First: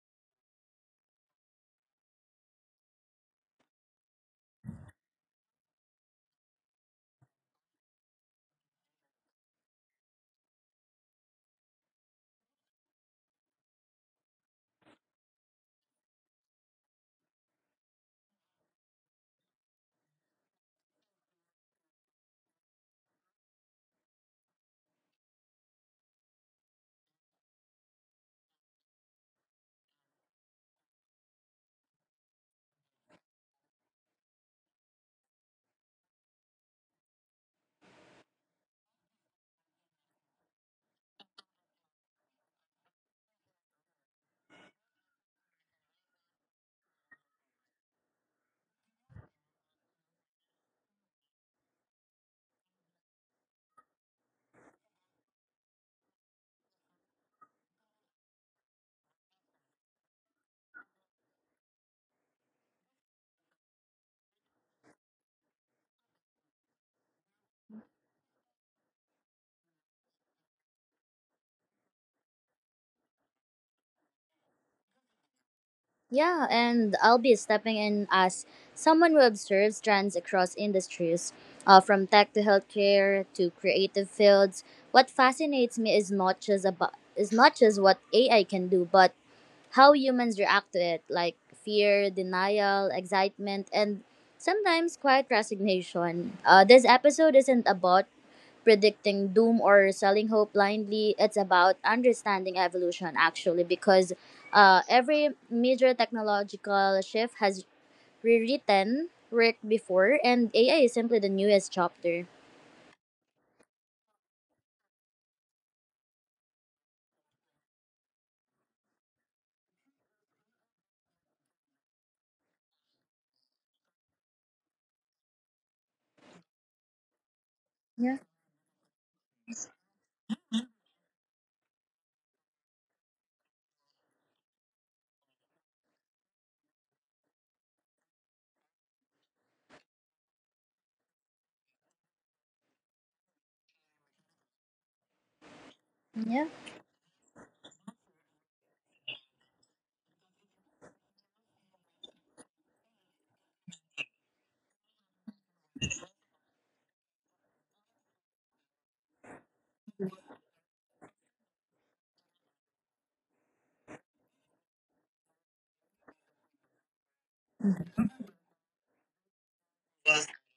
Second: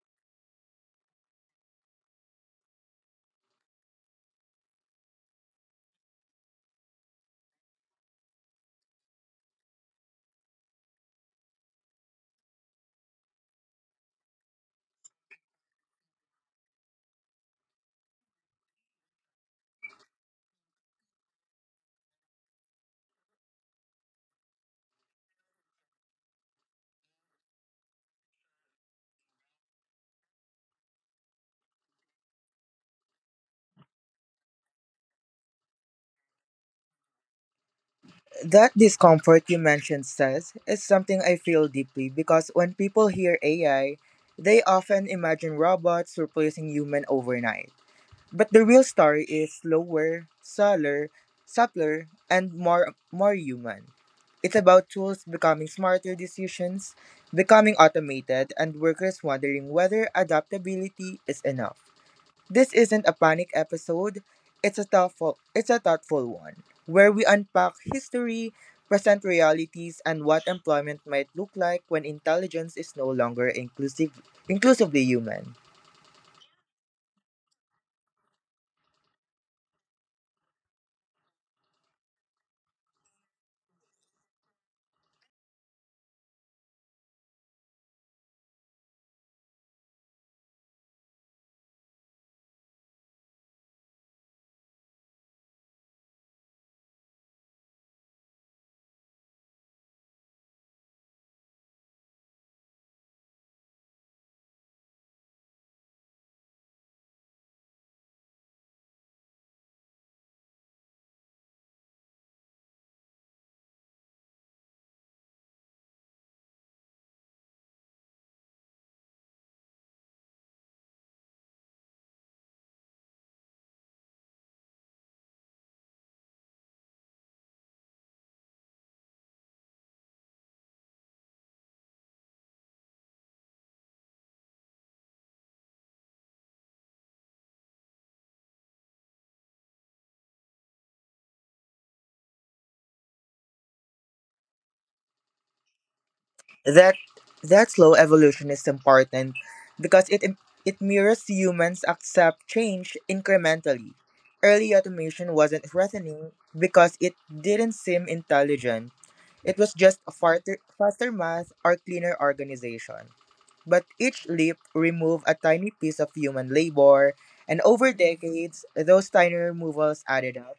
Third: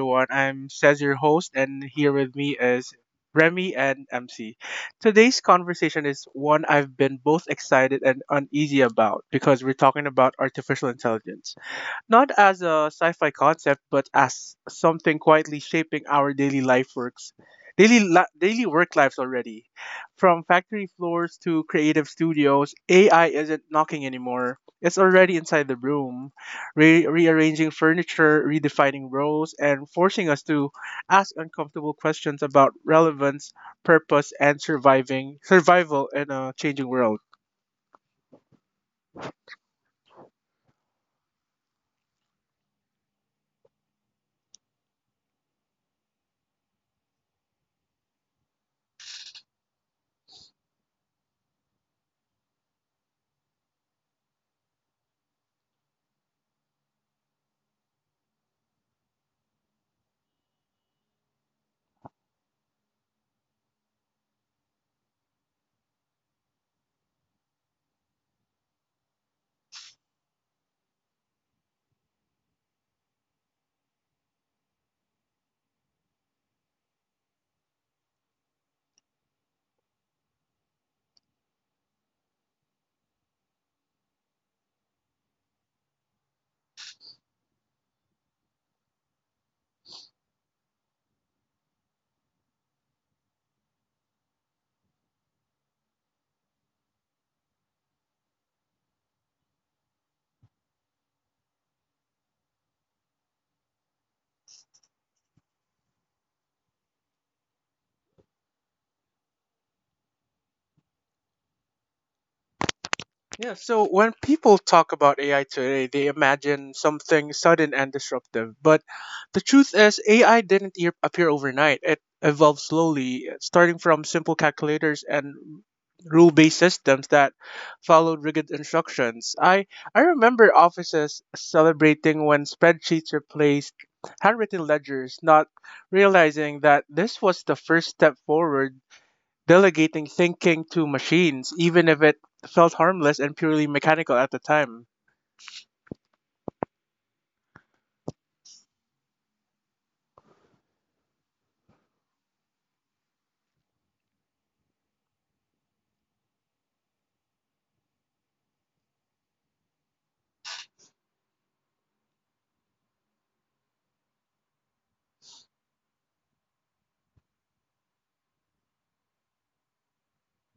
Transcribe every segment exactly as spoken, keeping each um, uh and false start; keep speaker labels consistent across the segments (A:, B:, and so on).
A: everyone. I'm Says your host, and here with me is Remy and M C. Today's conversation is one I've been both excited and uneasy about because we're talking about artificial intelligence not as a sci fi concept, but as something quietly shaping our daily life works. Daily, li- daily work lives already. From factory floors to creative studios, A I isn't knocking anymore. It's already inside the room, re- rearranging furniture, redefining roles, and forcing us to ask uncomfortable questions about relevance, purpose, and surviving survival in a changing world.
B: That discomfort you mentioned, says is something I feel deeply because when people hear A I, they often imagine robots replacing human overnight. But the real story is slower, subtler, subtler, and more more human. It's about tools becoming smarter decisions, becoming automated, and workers wondering whether adaptability is enough. This isn't a panic episode. It's a thoughtful it's a thoughtful one where we unpack history, present realities and what employment might look like when intelligence is no longer inclusive inclusively human.
C: Yeah, and I'll be stepping in as someone who observes trends across industries, uh, from tech to healthcare to creative fields. What fascinates me is not just about is not just what A I can do, but how humans react to it, like fear, denial, excitement, and sometimes quiet resignation. Uh, this episode isn't about predicting doom or selling hope blindly. It's about understanding evolution actually, because uh, every major technological shift has rewritten work before, and A I is simply the newest chapter.
A: Yeah, so when people talk about A I today, they imagine something sudden and disruptive. But the truth is, A I didn't e- appear overnight. It evolved slowly, starting from simple calculators and rule based systems that
C: Yeah,
A: followed rigid instructions. I, I remember offices celebrating when spreadsheets replaced handwritten ledgers, not realizing that this was the first step forward delegating thinking to machines, even if it felt harmless and purely mechanical at the time.
C: yeah.
B: That that slow evolution is important because it it mirrors humans accept change incrementally. Early automation wasn't threatening because it didn't seem intelligent. It was just a farther, faster math or cleaner organization. But each leap removed a tiny piece of human labor, and over decades, those tiny removals added up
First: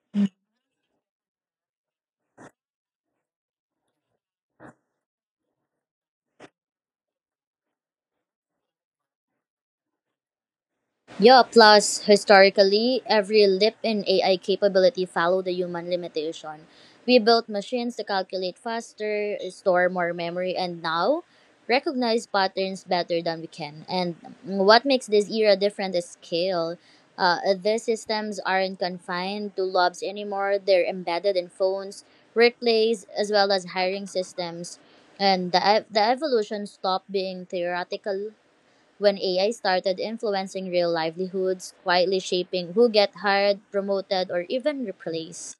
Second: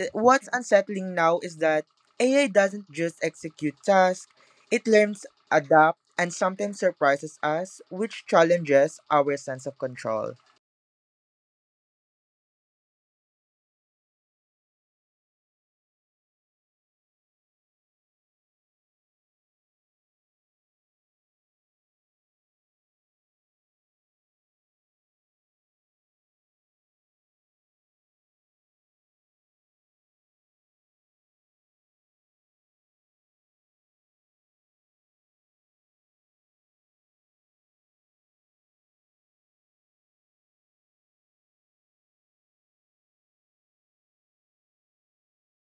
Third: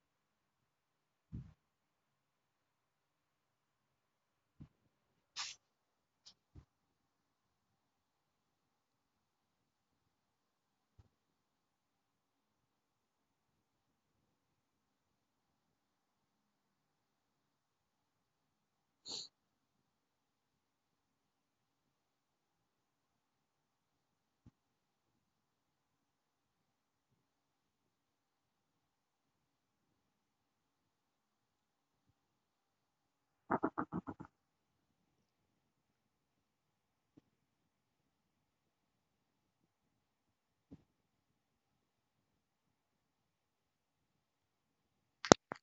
B: uh, What's unsettling now is that A I doesn't just execute tasks, it learns, adapts, and sometimes surprises us, which challenges our sense of control.
C: Yeah, plus historically, every leap in A I capability followed the human limitation. We built machines to calculate faster, store more memory, and now recognize patterns better than we can. And what makes this era different is scale. Uh, these systems aren't confined to labs anymore, they're embedded in phones, workplaces, as well as hiring systems. And the, ev- the evolution stopped being theoretical when A I started influencing real livelihoods, quietly shaping who get hired, promoted, or even replaced.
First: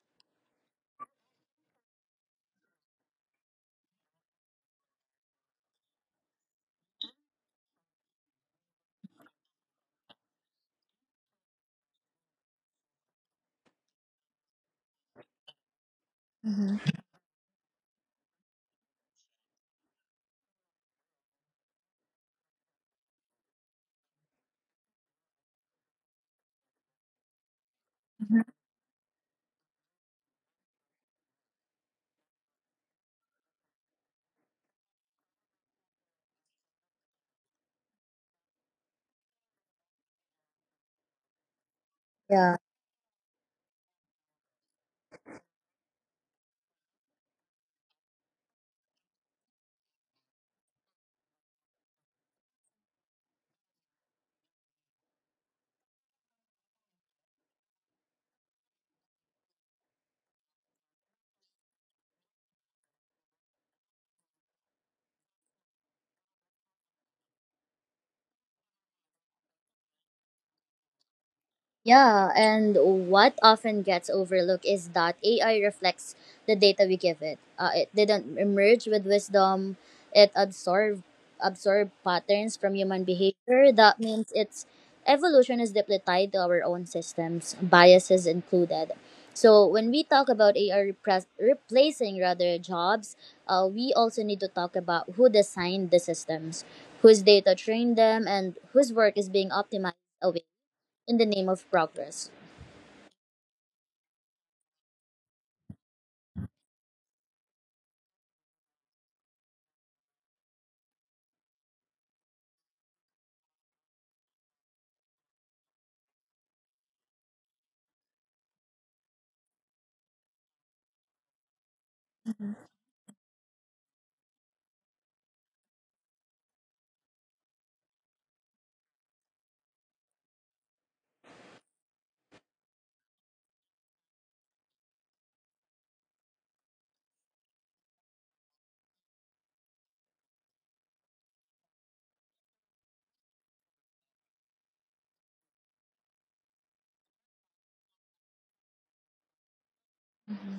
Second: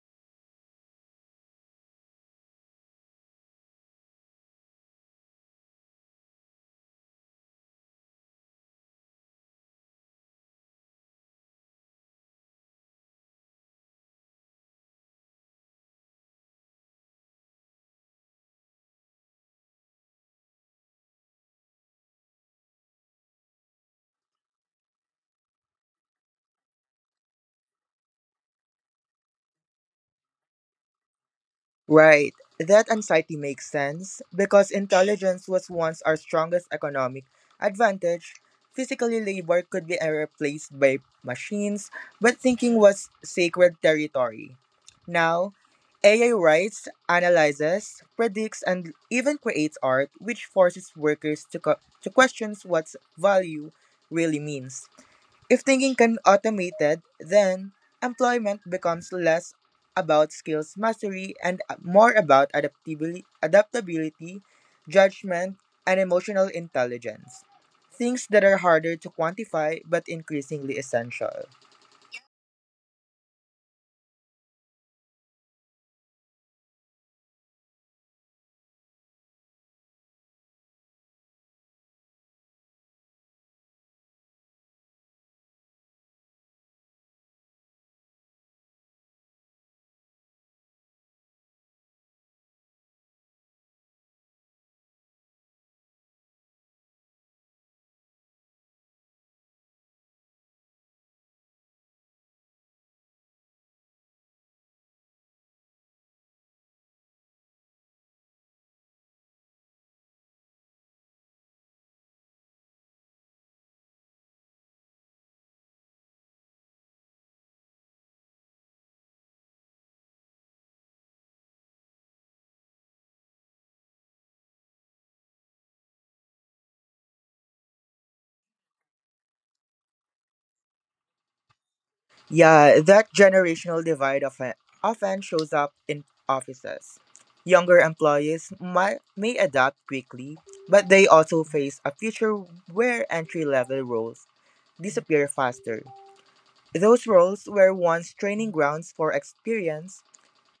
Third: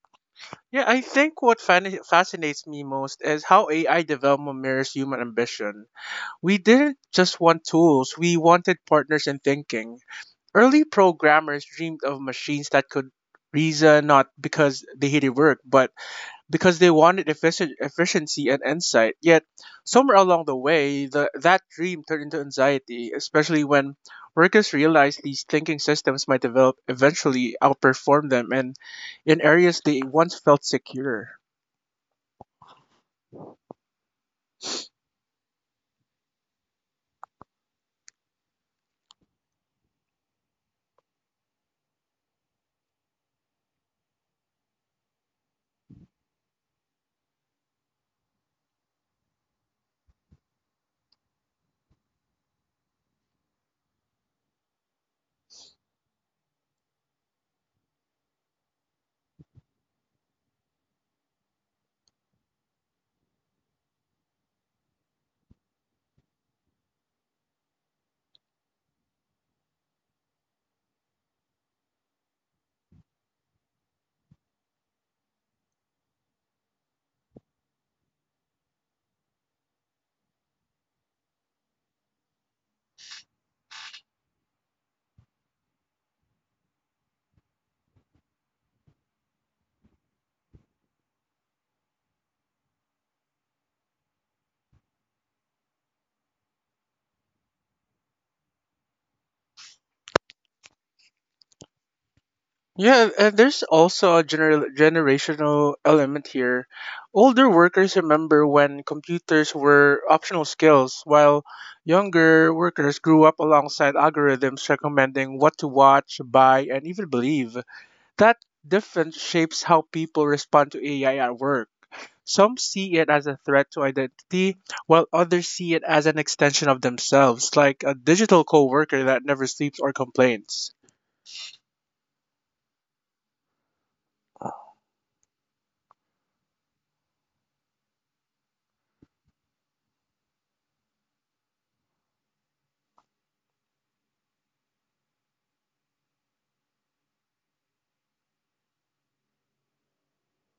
A: Yeah, I think what fan- fascinates me most is how A I development mirrors human ambition. We didn't just want tools, we wanted partners in thinking. Early programmers dreamed of machines that could reason not because they hated work, but because they wanted efficient, efficiency and insight. Yet, somewhere along the way, the, that dream turned into anxiety, especially when workers realized these thinking systems might develop eventually outperform them and in areas they once felt secure.
B: Right. That anxiety makes sense because intelligence was once our strongest economic advantage. Physically, labor could be uh, replaced by machines, but thinking was sacred territory. Now, A I writes, analyzes, predicts, and even creates art, which forces workers to, co- to question what value really means. If thinking can be automated, then employment becomes less about skills mastery and uh, more about adaptabili- adaptability, judgment, and emotional intelligence. Things that are harder to quantify but increasingly essential.
C: Yeah, and what often gets overlooked is that A I reflects the data we give it. Uh, it didn't emerge with wisdom. It absorbed absorbed patterns from human behavior. That means its evolution is deeply tied to our own systems, biases included. So when we talk about A I repres- replacing rather jobs, uh, we also need to talk about who designed the systems, whose data trained them, and whose work is being optimized in the name of progress.
A: Yeah, and there's also a gener- generational element here. Older workers remember when computers were optional skills, while younger workers grew up alongside algorithms recommending what to watch, buy, and even believe. That difference shapes how people respond to A I at work. Some see it as a threat to identity, while others see it as an extension of themselves, like a digital coworker that never sleeps or complains.
B: Yeah, that generational divide often, often shows up in offices. Younger employees might, may adapt quickly, but they also face a future where entry level roles disappear faster. Those roles were once training grounds for experience.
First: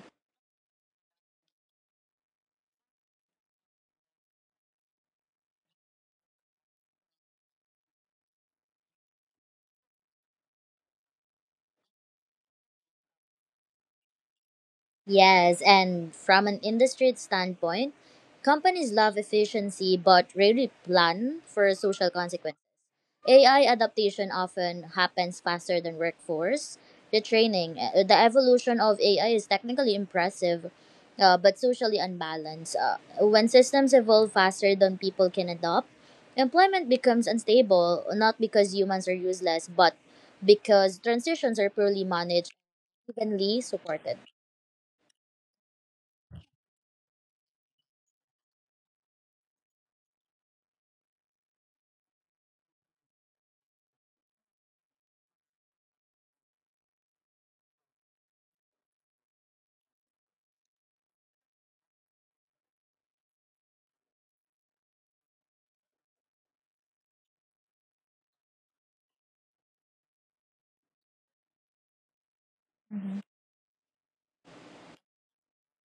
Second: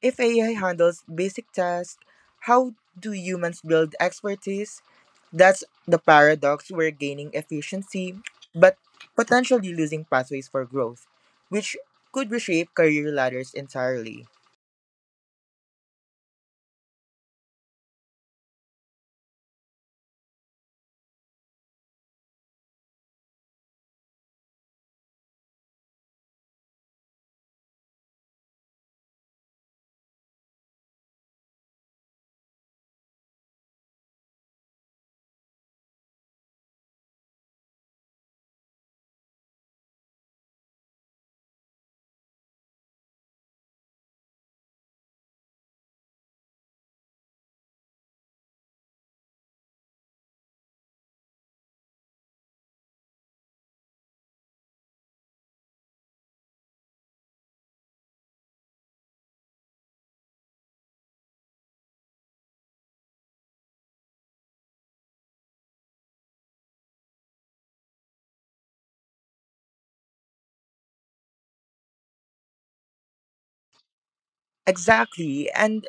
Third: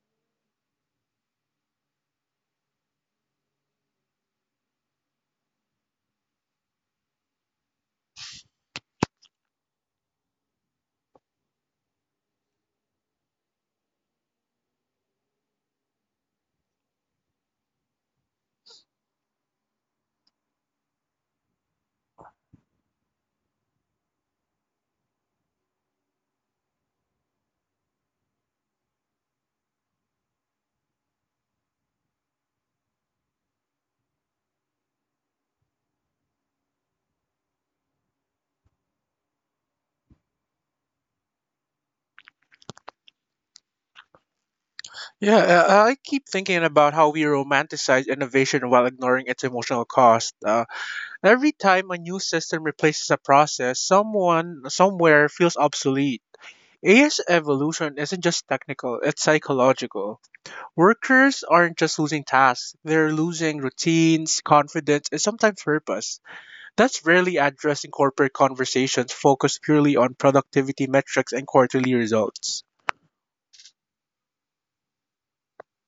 B: If A I handles basic tasks, how do humans build expertise? That's the paradox. We're gaining efficiency, but potentially losing pathways for growth, which could reshape career ladders entirely.
C: Yes, and from an industry standpoint, companies love efficiency but rarely plan for social consequences. A I adaptation often happens faster than workforce. The training, uh, the evolution of A I is technically impressive, uh, but socially unbalanced. Uh, when systems evolve faster than people can adopt, employment becomes unstable, not because humans are useless, but because transitions are poorly managed evenly supported.
A: Yeah, uh, I keep thinking about how we romanticize innovation while ignoring its emotional cost. Uh, every time a new system replaces a process, someone somewhere feels obsolete. A I's evolution isn't just technical, it's psychological. Workers aren't just losing tasks, they're losing routines, confidence, and sometimes purpose. That's rarely addressed in corporate conversations focused purely on productivity metrics and quarterly results.
B: Exactly, and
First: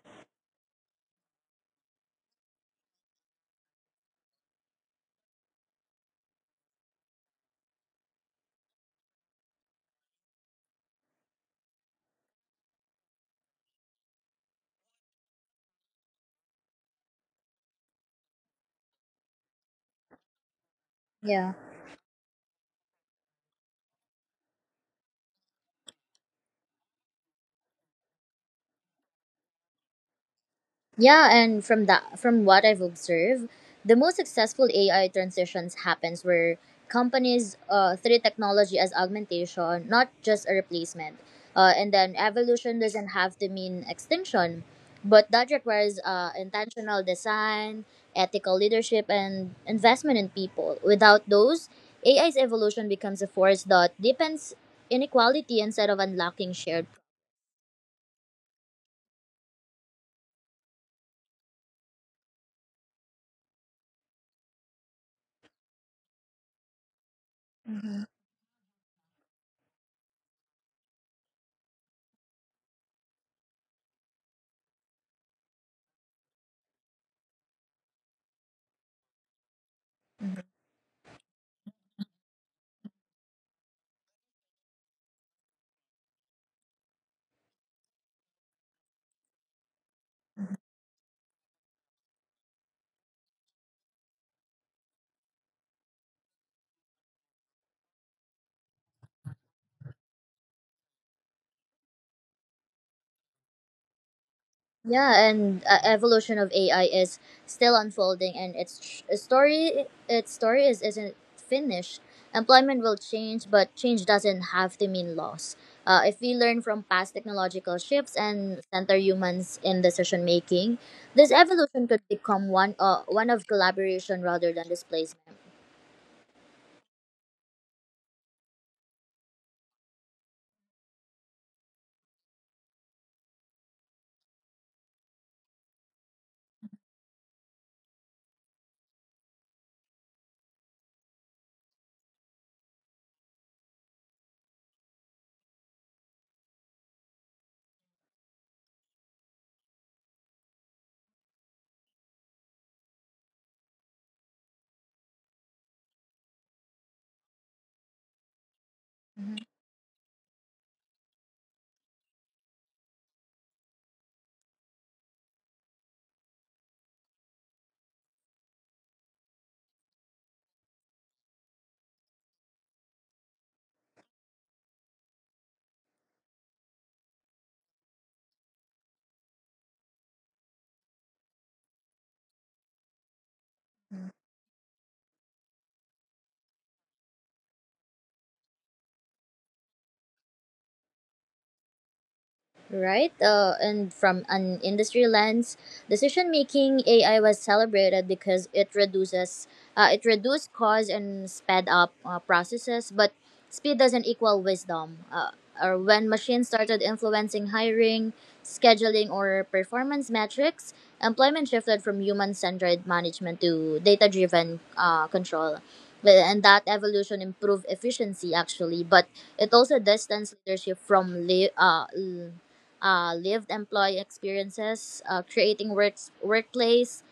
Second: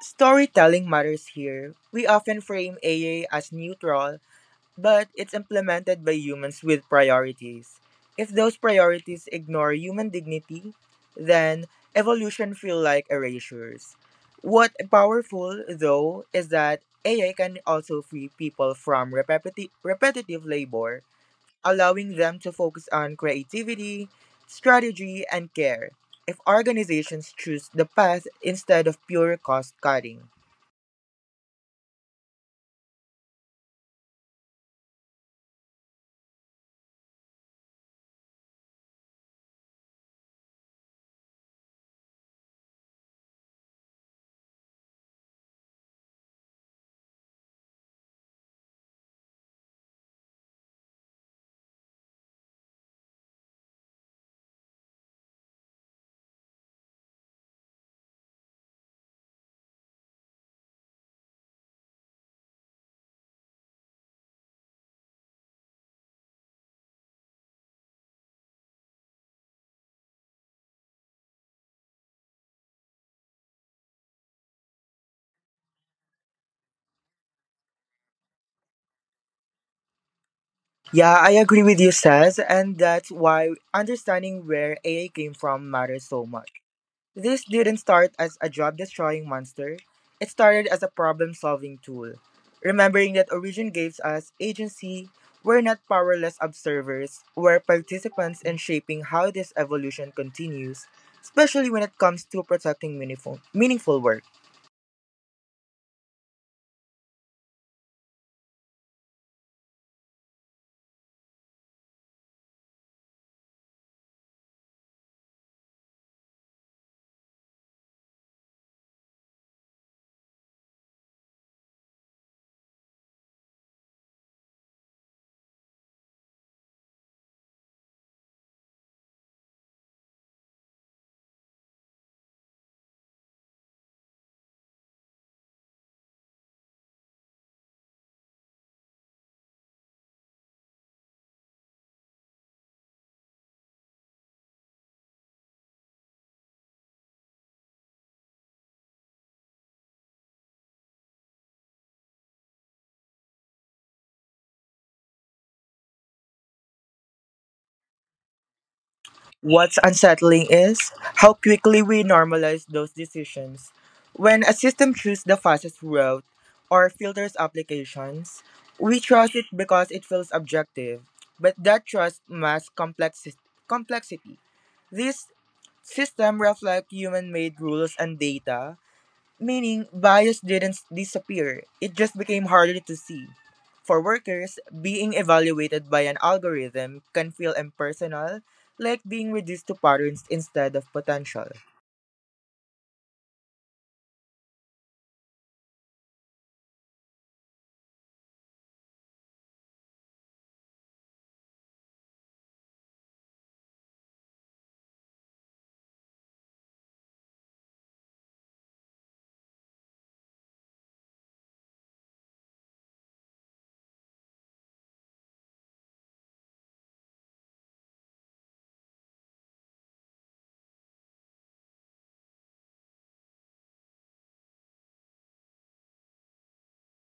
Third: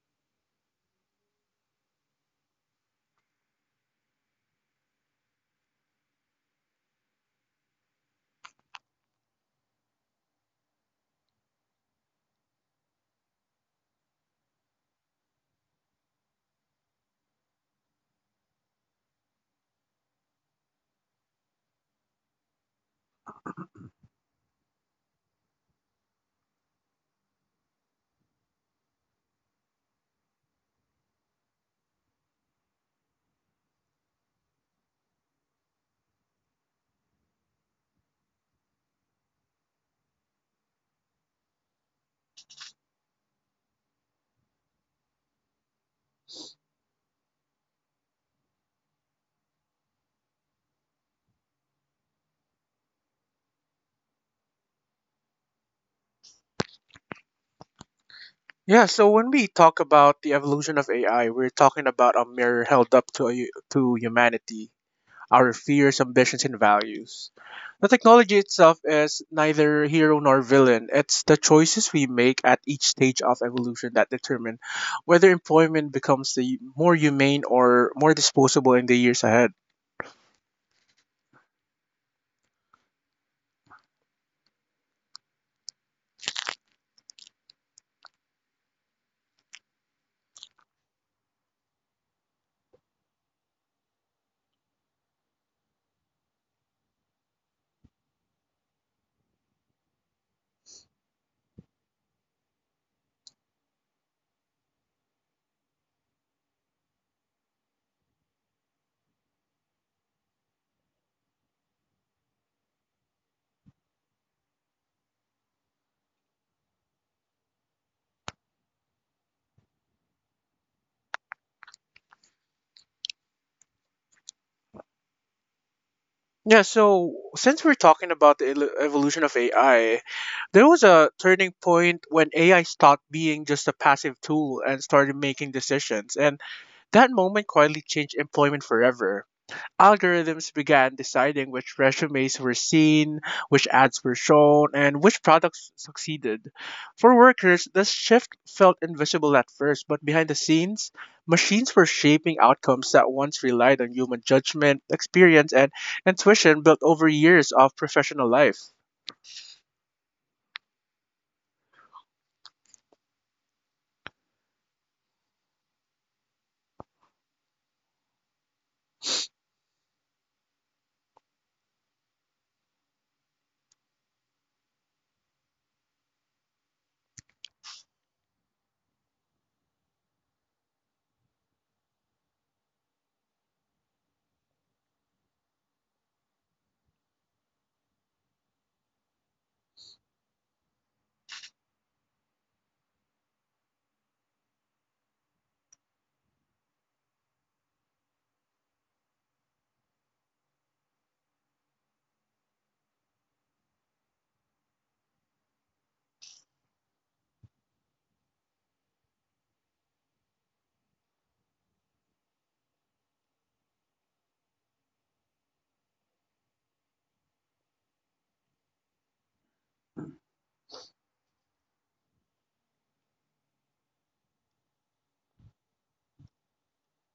B: storytelling matters here. We often frame A I as neutral, but it's implemented by humans with priorities. If those priorities ignore human dignity, then evolution feel like erasures. What powerful though is that A I can also free people from repetitive repetitive labor,
C: Yeah.
B: allowing them to focus on creativity, strategy, and care. If organizations choose the path instead of pure cost cutting,
C: Yeah, and from that from what I've observed, the most successful A I transitions happens where companies uh, treat technology as augmentation, not just a replacement. Uh, and then evolution doesn't have to mean extinction, but that requires uh, intentional design, ethical leadership, and investment in people. Without those, A I's evolution becomes a force that deepens inequality instead of unlocking shared.
A: Yeah, so when we talk about the evolution of A I, we're talking about a mirror held up to to humanity. Our fears, ambitions, and values. The technology itself is neither hero nor villain. It's the choices we make at each stage of evolution that determine whether employment becomes the more humane or more disposable in the years ahead.
B: Yeah, I agree with you, Saz, and that's why understanding where A I came from matters so much. This didn't start as a job destroying monster, it started as a problem solving tool. Remembering that origin gives us agency, we're not powerless observers, we're participants in shaping how this evolution continues, especially when it comes to protecting meaningful, meaningful work.
C: Yeah, and uh, evolution of A I is still unfolding, and its tr- story its story is isn't finished. Employment will change, but change doesn't have to mean loss. Uh, if we learn from past technological shifts and center humans in decision making, this evolution could become one uh, one of collaboration rather than displacement.
A: Yeah, so since we're talking about the el- evolution of A I, there was a turning point when A I stopped being just a passive tool and started making decisions. And that moment quietly changed employment forever. Algorithms began deciding which resumes were seen, which ads were shown, and which products succeeded. For workers, this shift felt invisible at first, but behind the scenes, machines were shaping outcomes that once relied on human judgment, experience, and intuition built over years of professional life.
C: Mm-hmm.
B: What's unsettling is how quickly we normalize those decisions. When a system chooses the fastest route or filters applications, we trust it because it feels objective, but that trust masks complexi- complexity. This system reflects human made rules and data, meaning bias didn't disappear, it just became harder to see. For workers, being evaluated by an algorithm can feel impersonal, like being reduced to patterns instead of potential.
C: Right? Uh, and from an industry lens, decision making A I was celebrated because it reduces, uh, it reduced costs and sped up uh, processes. But speed doesn't equal wisdom. Uh, or when machines started influencing hiring, scheduling, or performance metrics, employment shifted from human centered management to data driven uh, control. But- And that evolution improved efficiency actually, but it also distanced leadership from li- uh, uh, lived employee experiences, uh, creating works workplace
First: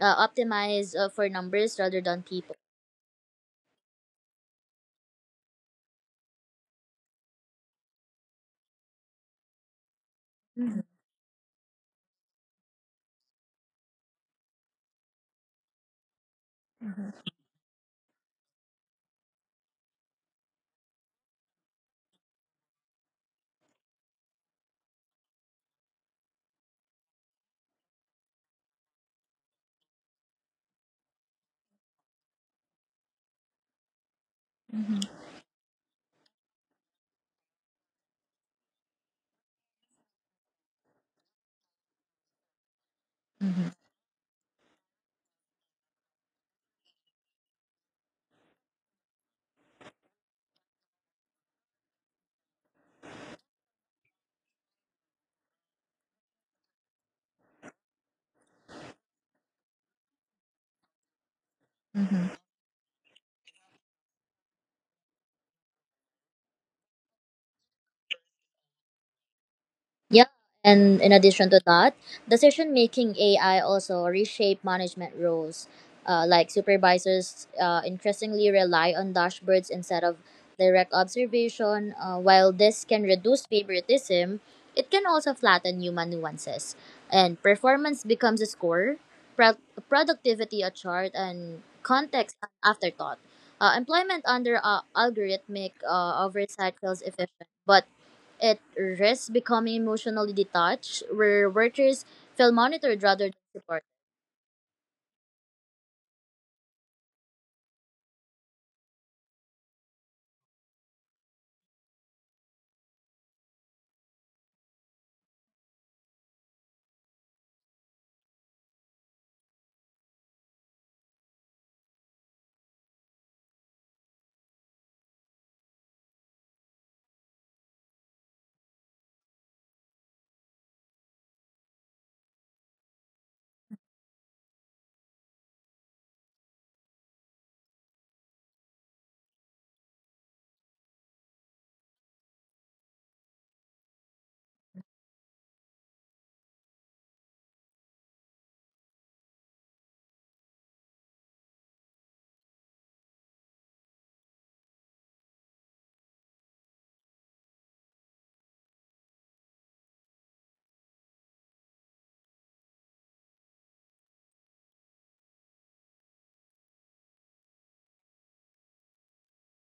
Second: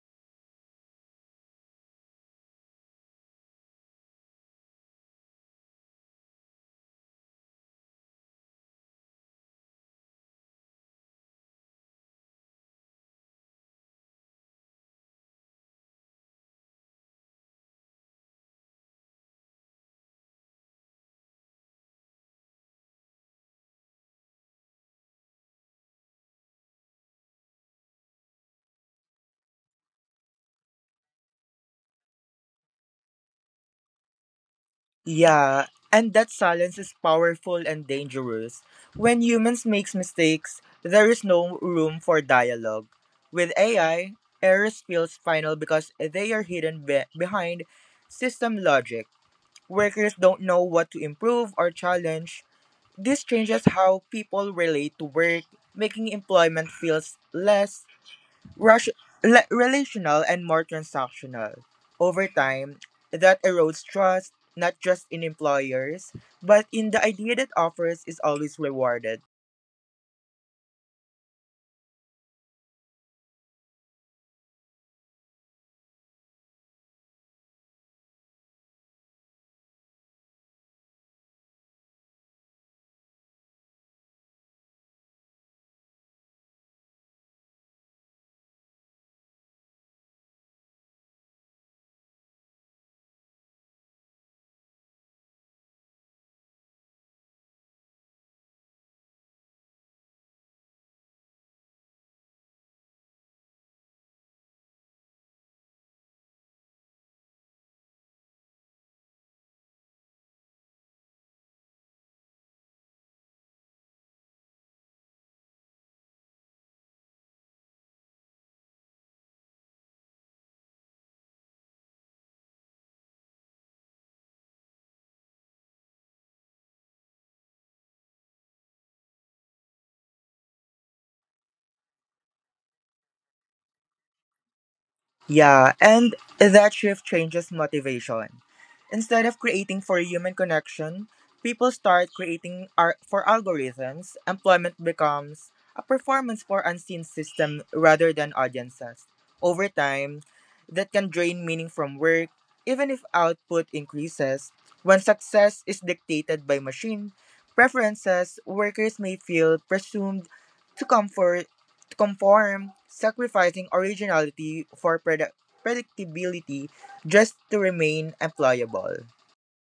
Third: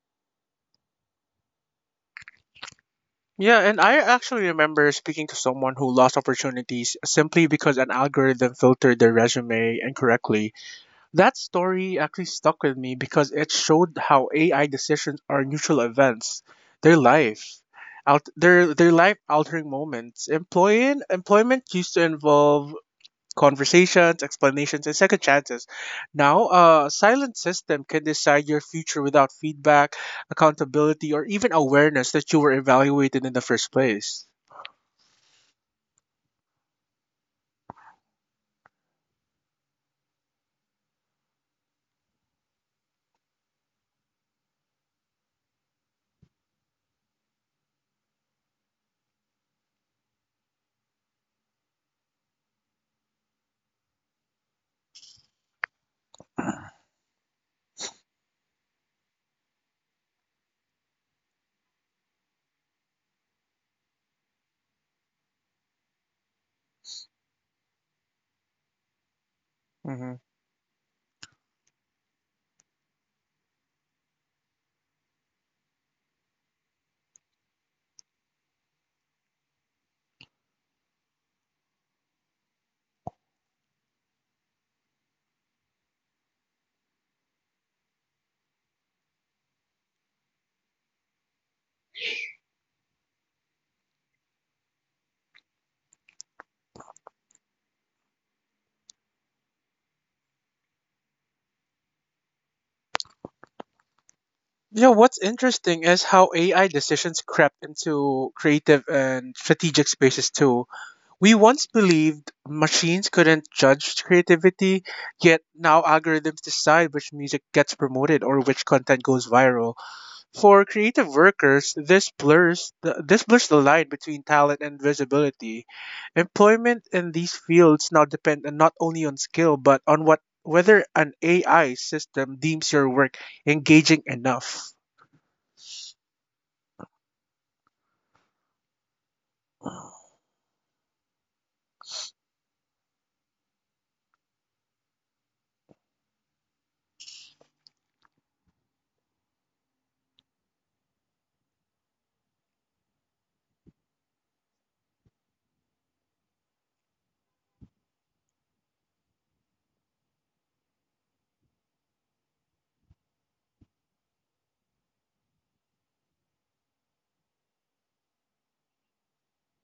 C: uh, optimized uh, for numbers rather than people.
A: Yeah, and I actually remember speaking to someone who lost opportunities simply because an algorithm filtered their resume incorrectly. That story actually stuck with me because it showed how A I decisions are neutral events. Their life, out their their life altering moments. Employing Employment used to involve conversations, explanations, and second chances. Now, a silent system can decide your future without feedback, accountability, or even awareness that you were evaluated in the first place.
C: Mm-hmm.
B: Yeah, and that silence is powerful and dangerous. When humans makes mistakes, there is no room for dialogue. With
C: Mm-hmm.
B: A I, errors feels final because they are hidden be- behind system logic. Workers don't know what to improve or challenge. This changes how people relate to work, making employment feels less rush, le- relational and more transactional. Over
C: Mm-hmm.
B: time, that erodes trust, not just in employers, but in the idea that offers is always rewarded.
A: Hmm.
C: Yeah, and in addition to that, decision making A I also reshape management roles. Uh, like supervisors uh, increasingly rely on dashboards instead of direct observation. Uh, while this can reduce favoritism, it can also flatten human nuances. And performance becomes a score, pro- productivity a chart, and context an afterthought. Uh, employment under uh, algorithmic uh, oversight feels efficient, but it risks becoming emotionally detached, where workers feel monitored rather than supported.
A: Yeah, what's interesting is how A I decisions crept into creative and strategic spaces too. We once believed machines couldn't judge creativity, yet now algorithms decide which music gets promoted or which content goes viral. For creative workers, this blurs the, this blurs the line between talent and visibility. Employment in these fields now depend on not only on skill but on what whether an A I system deems your work engaging enough.
B: Yeah, and that shift changes motivation. Instead of creating for human connection, people start creating ar- for algorithms. Employment becomes a performance for unseen system rather than audiences. Over time, that can drain meaning from work, even if output increases. When success is dictated by machine preferences, workers may feel presumed to comfort to conform, sacrificing originality for predi- predictability just to remain employable.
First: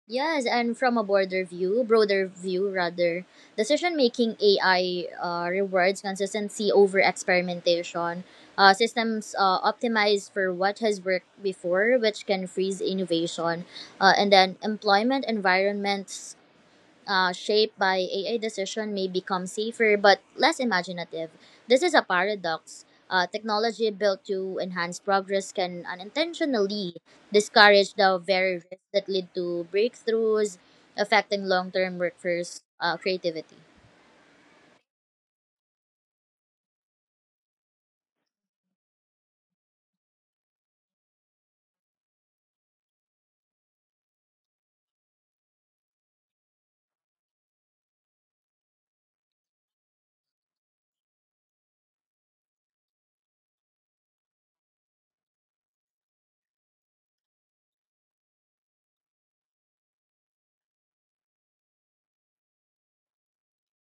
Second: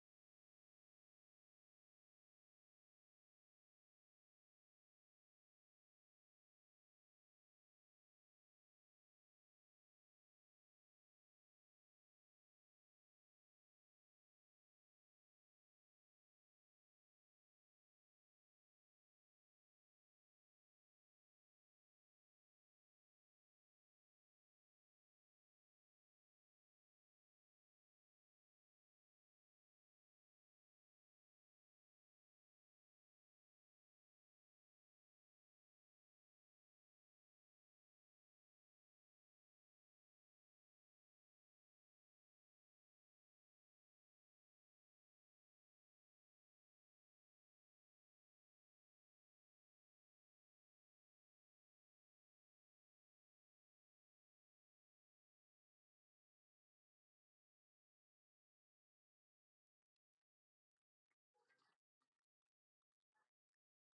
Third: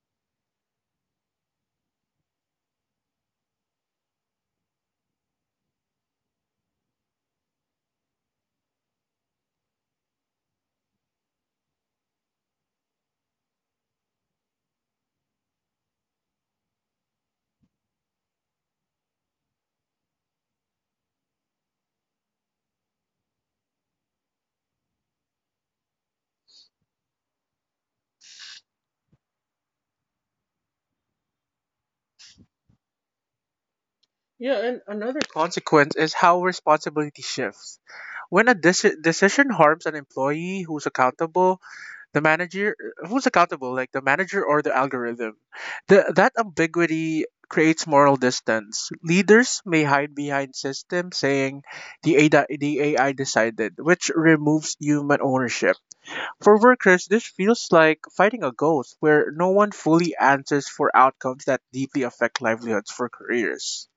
C: Yes, and from a broader view, broader view rather, decision-making A I uh, rewards consistency over experimentation. Uh, systems uh, optimized for what has worked before, which can freeze innovation. Uh, and then employment environments uh, shaped by A I decision may become safer but less imaginative. This is a paradox. Uh, technology built to enhance progress can unintentionally discourage the very risks that lead to breakthroughs, affecting long term workforce uh, creativity.
A: Yeah, and another consequence is how responsibility shifts. When a deci- decision harms an employee who's accountable, the manager who's accountable, like the manager or the algorithm, the, that ambiguity creates moral distance. Leaders may hide behind systems saying the A I, the A I decided, which removes human ownership. For workers, this feels like fighting a ghost where no one fully answers for outcomes that deeply affect livelihoods for careers.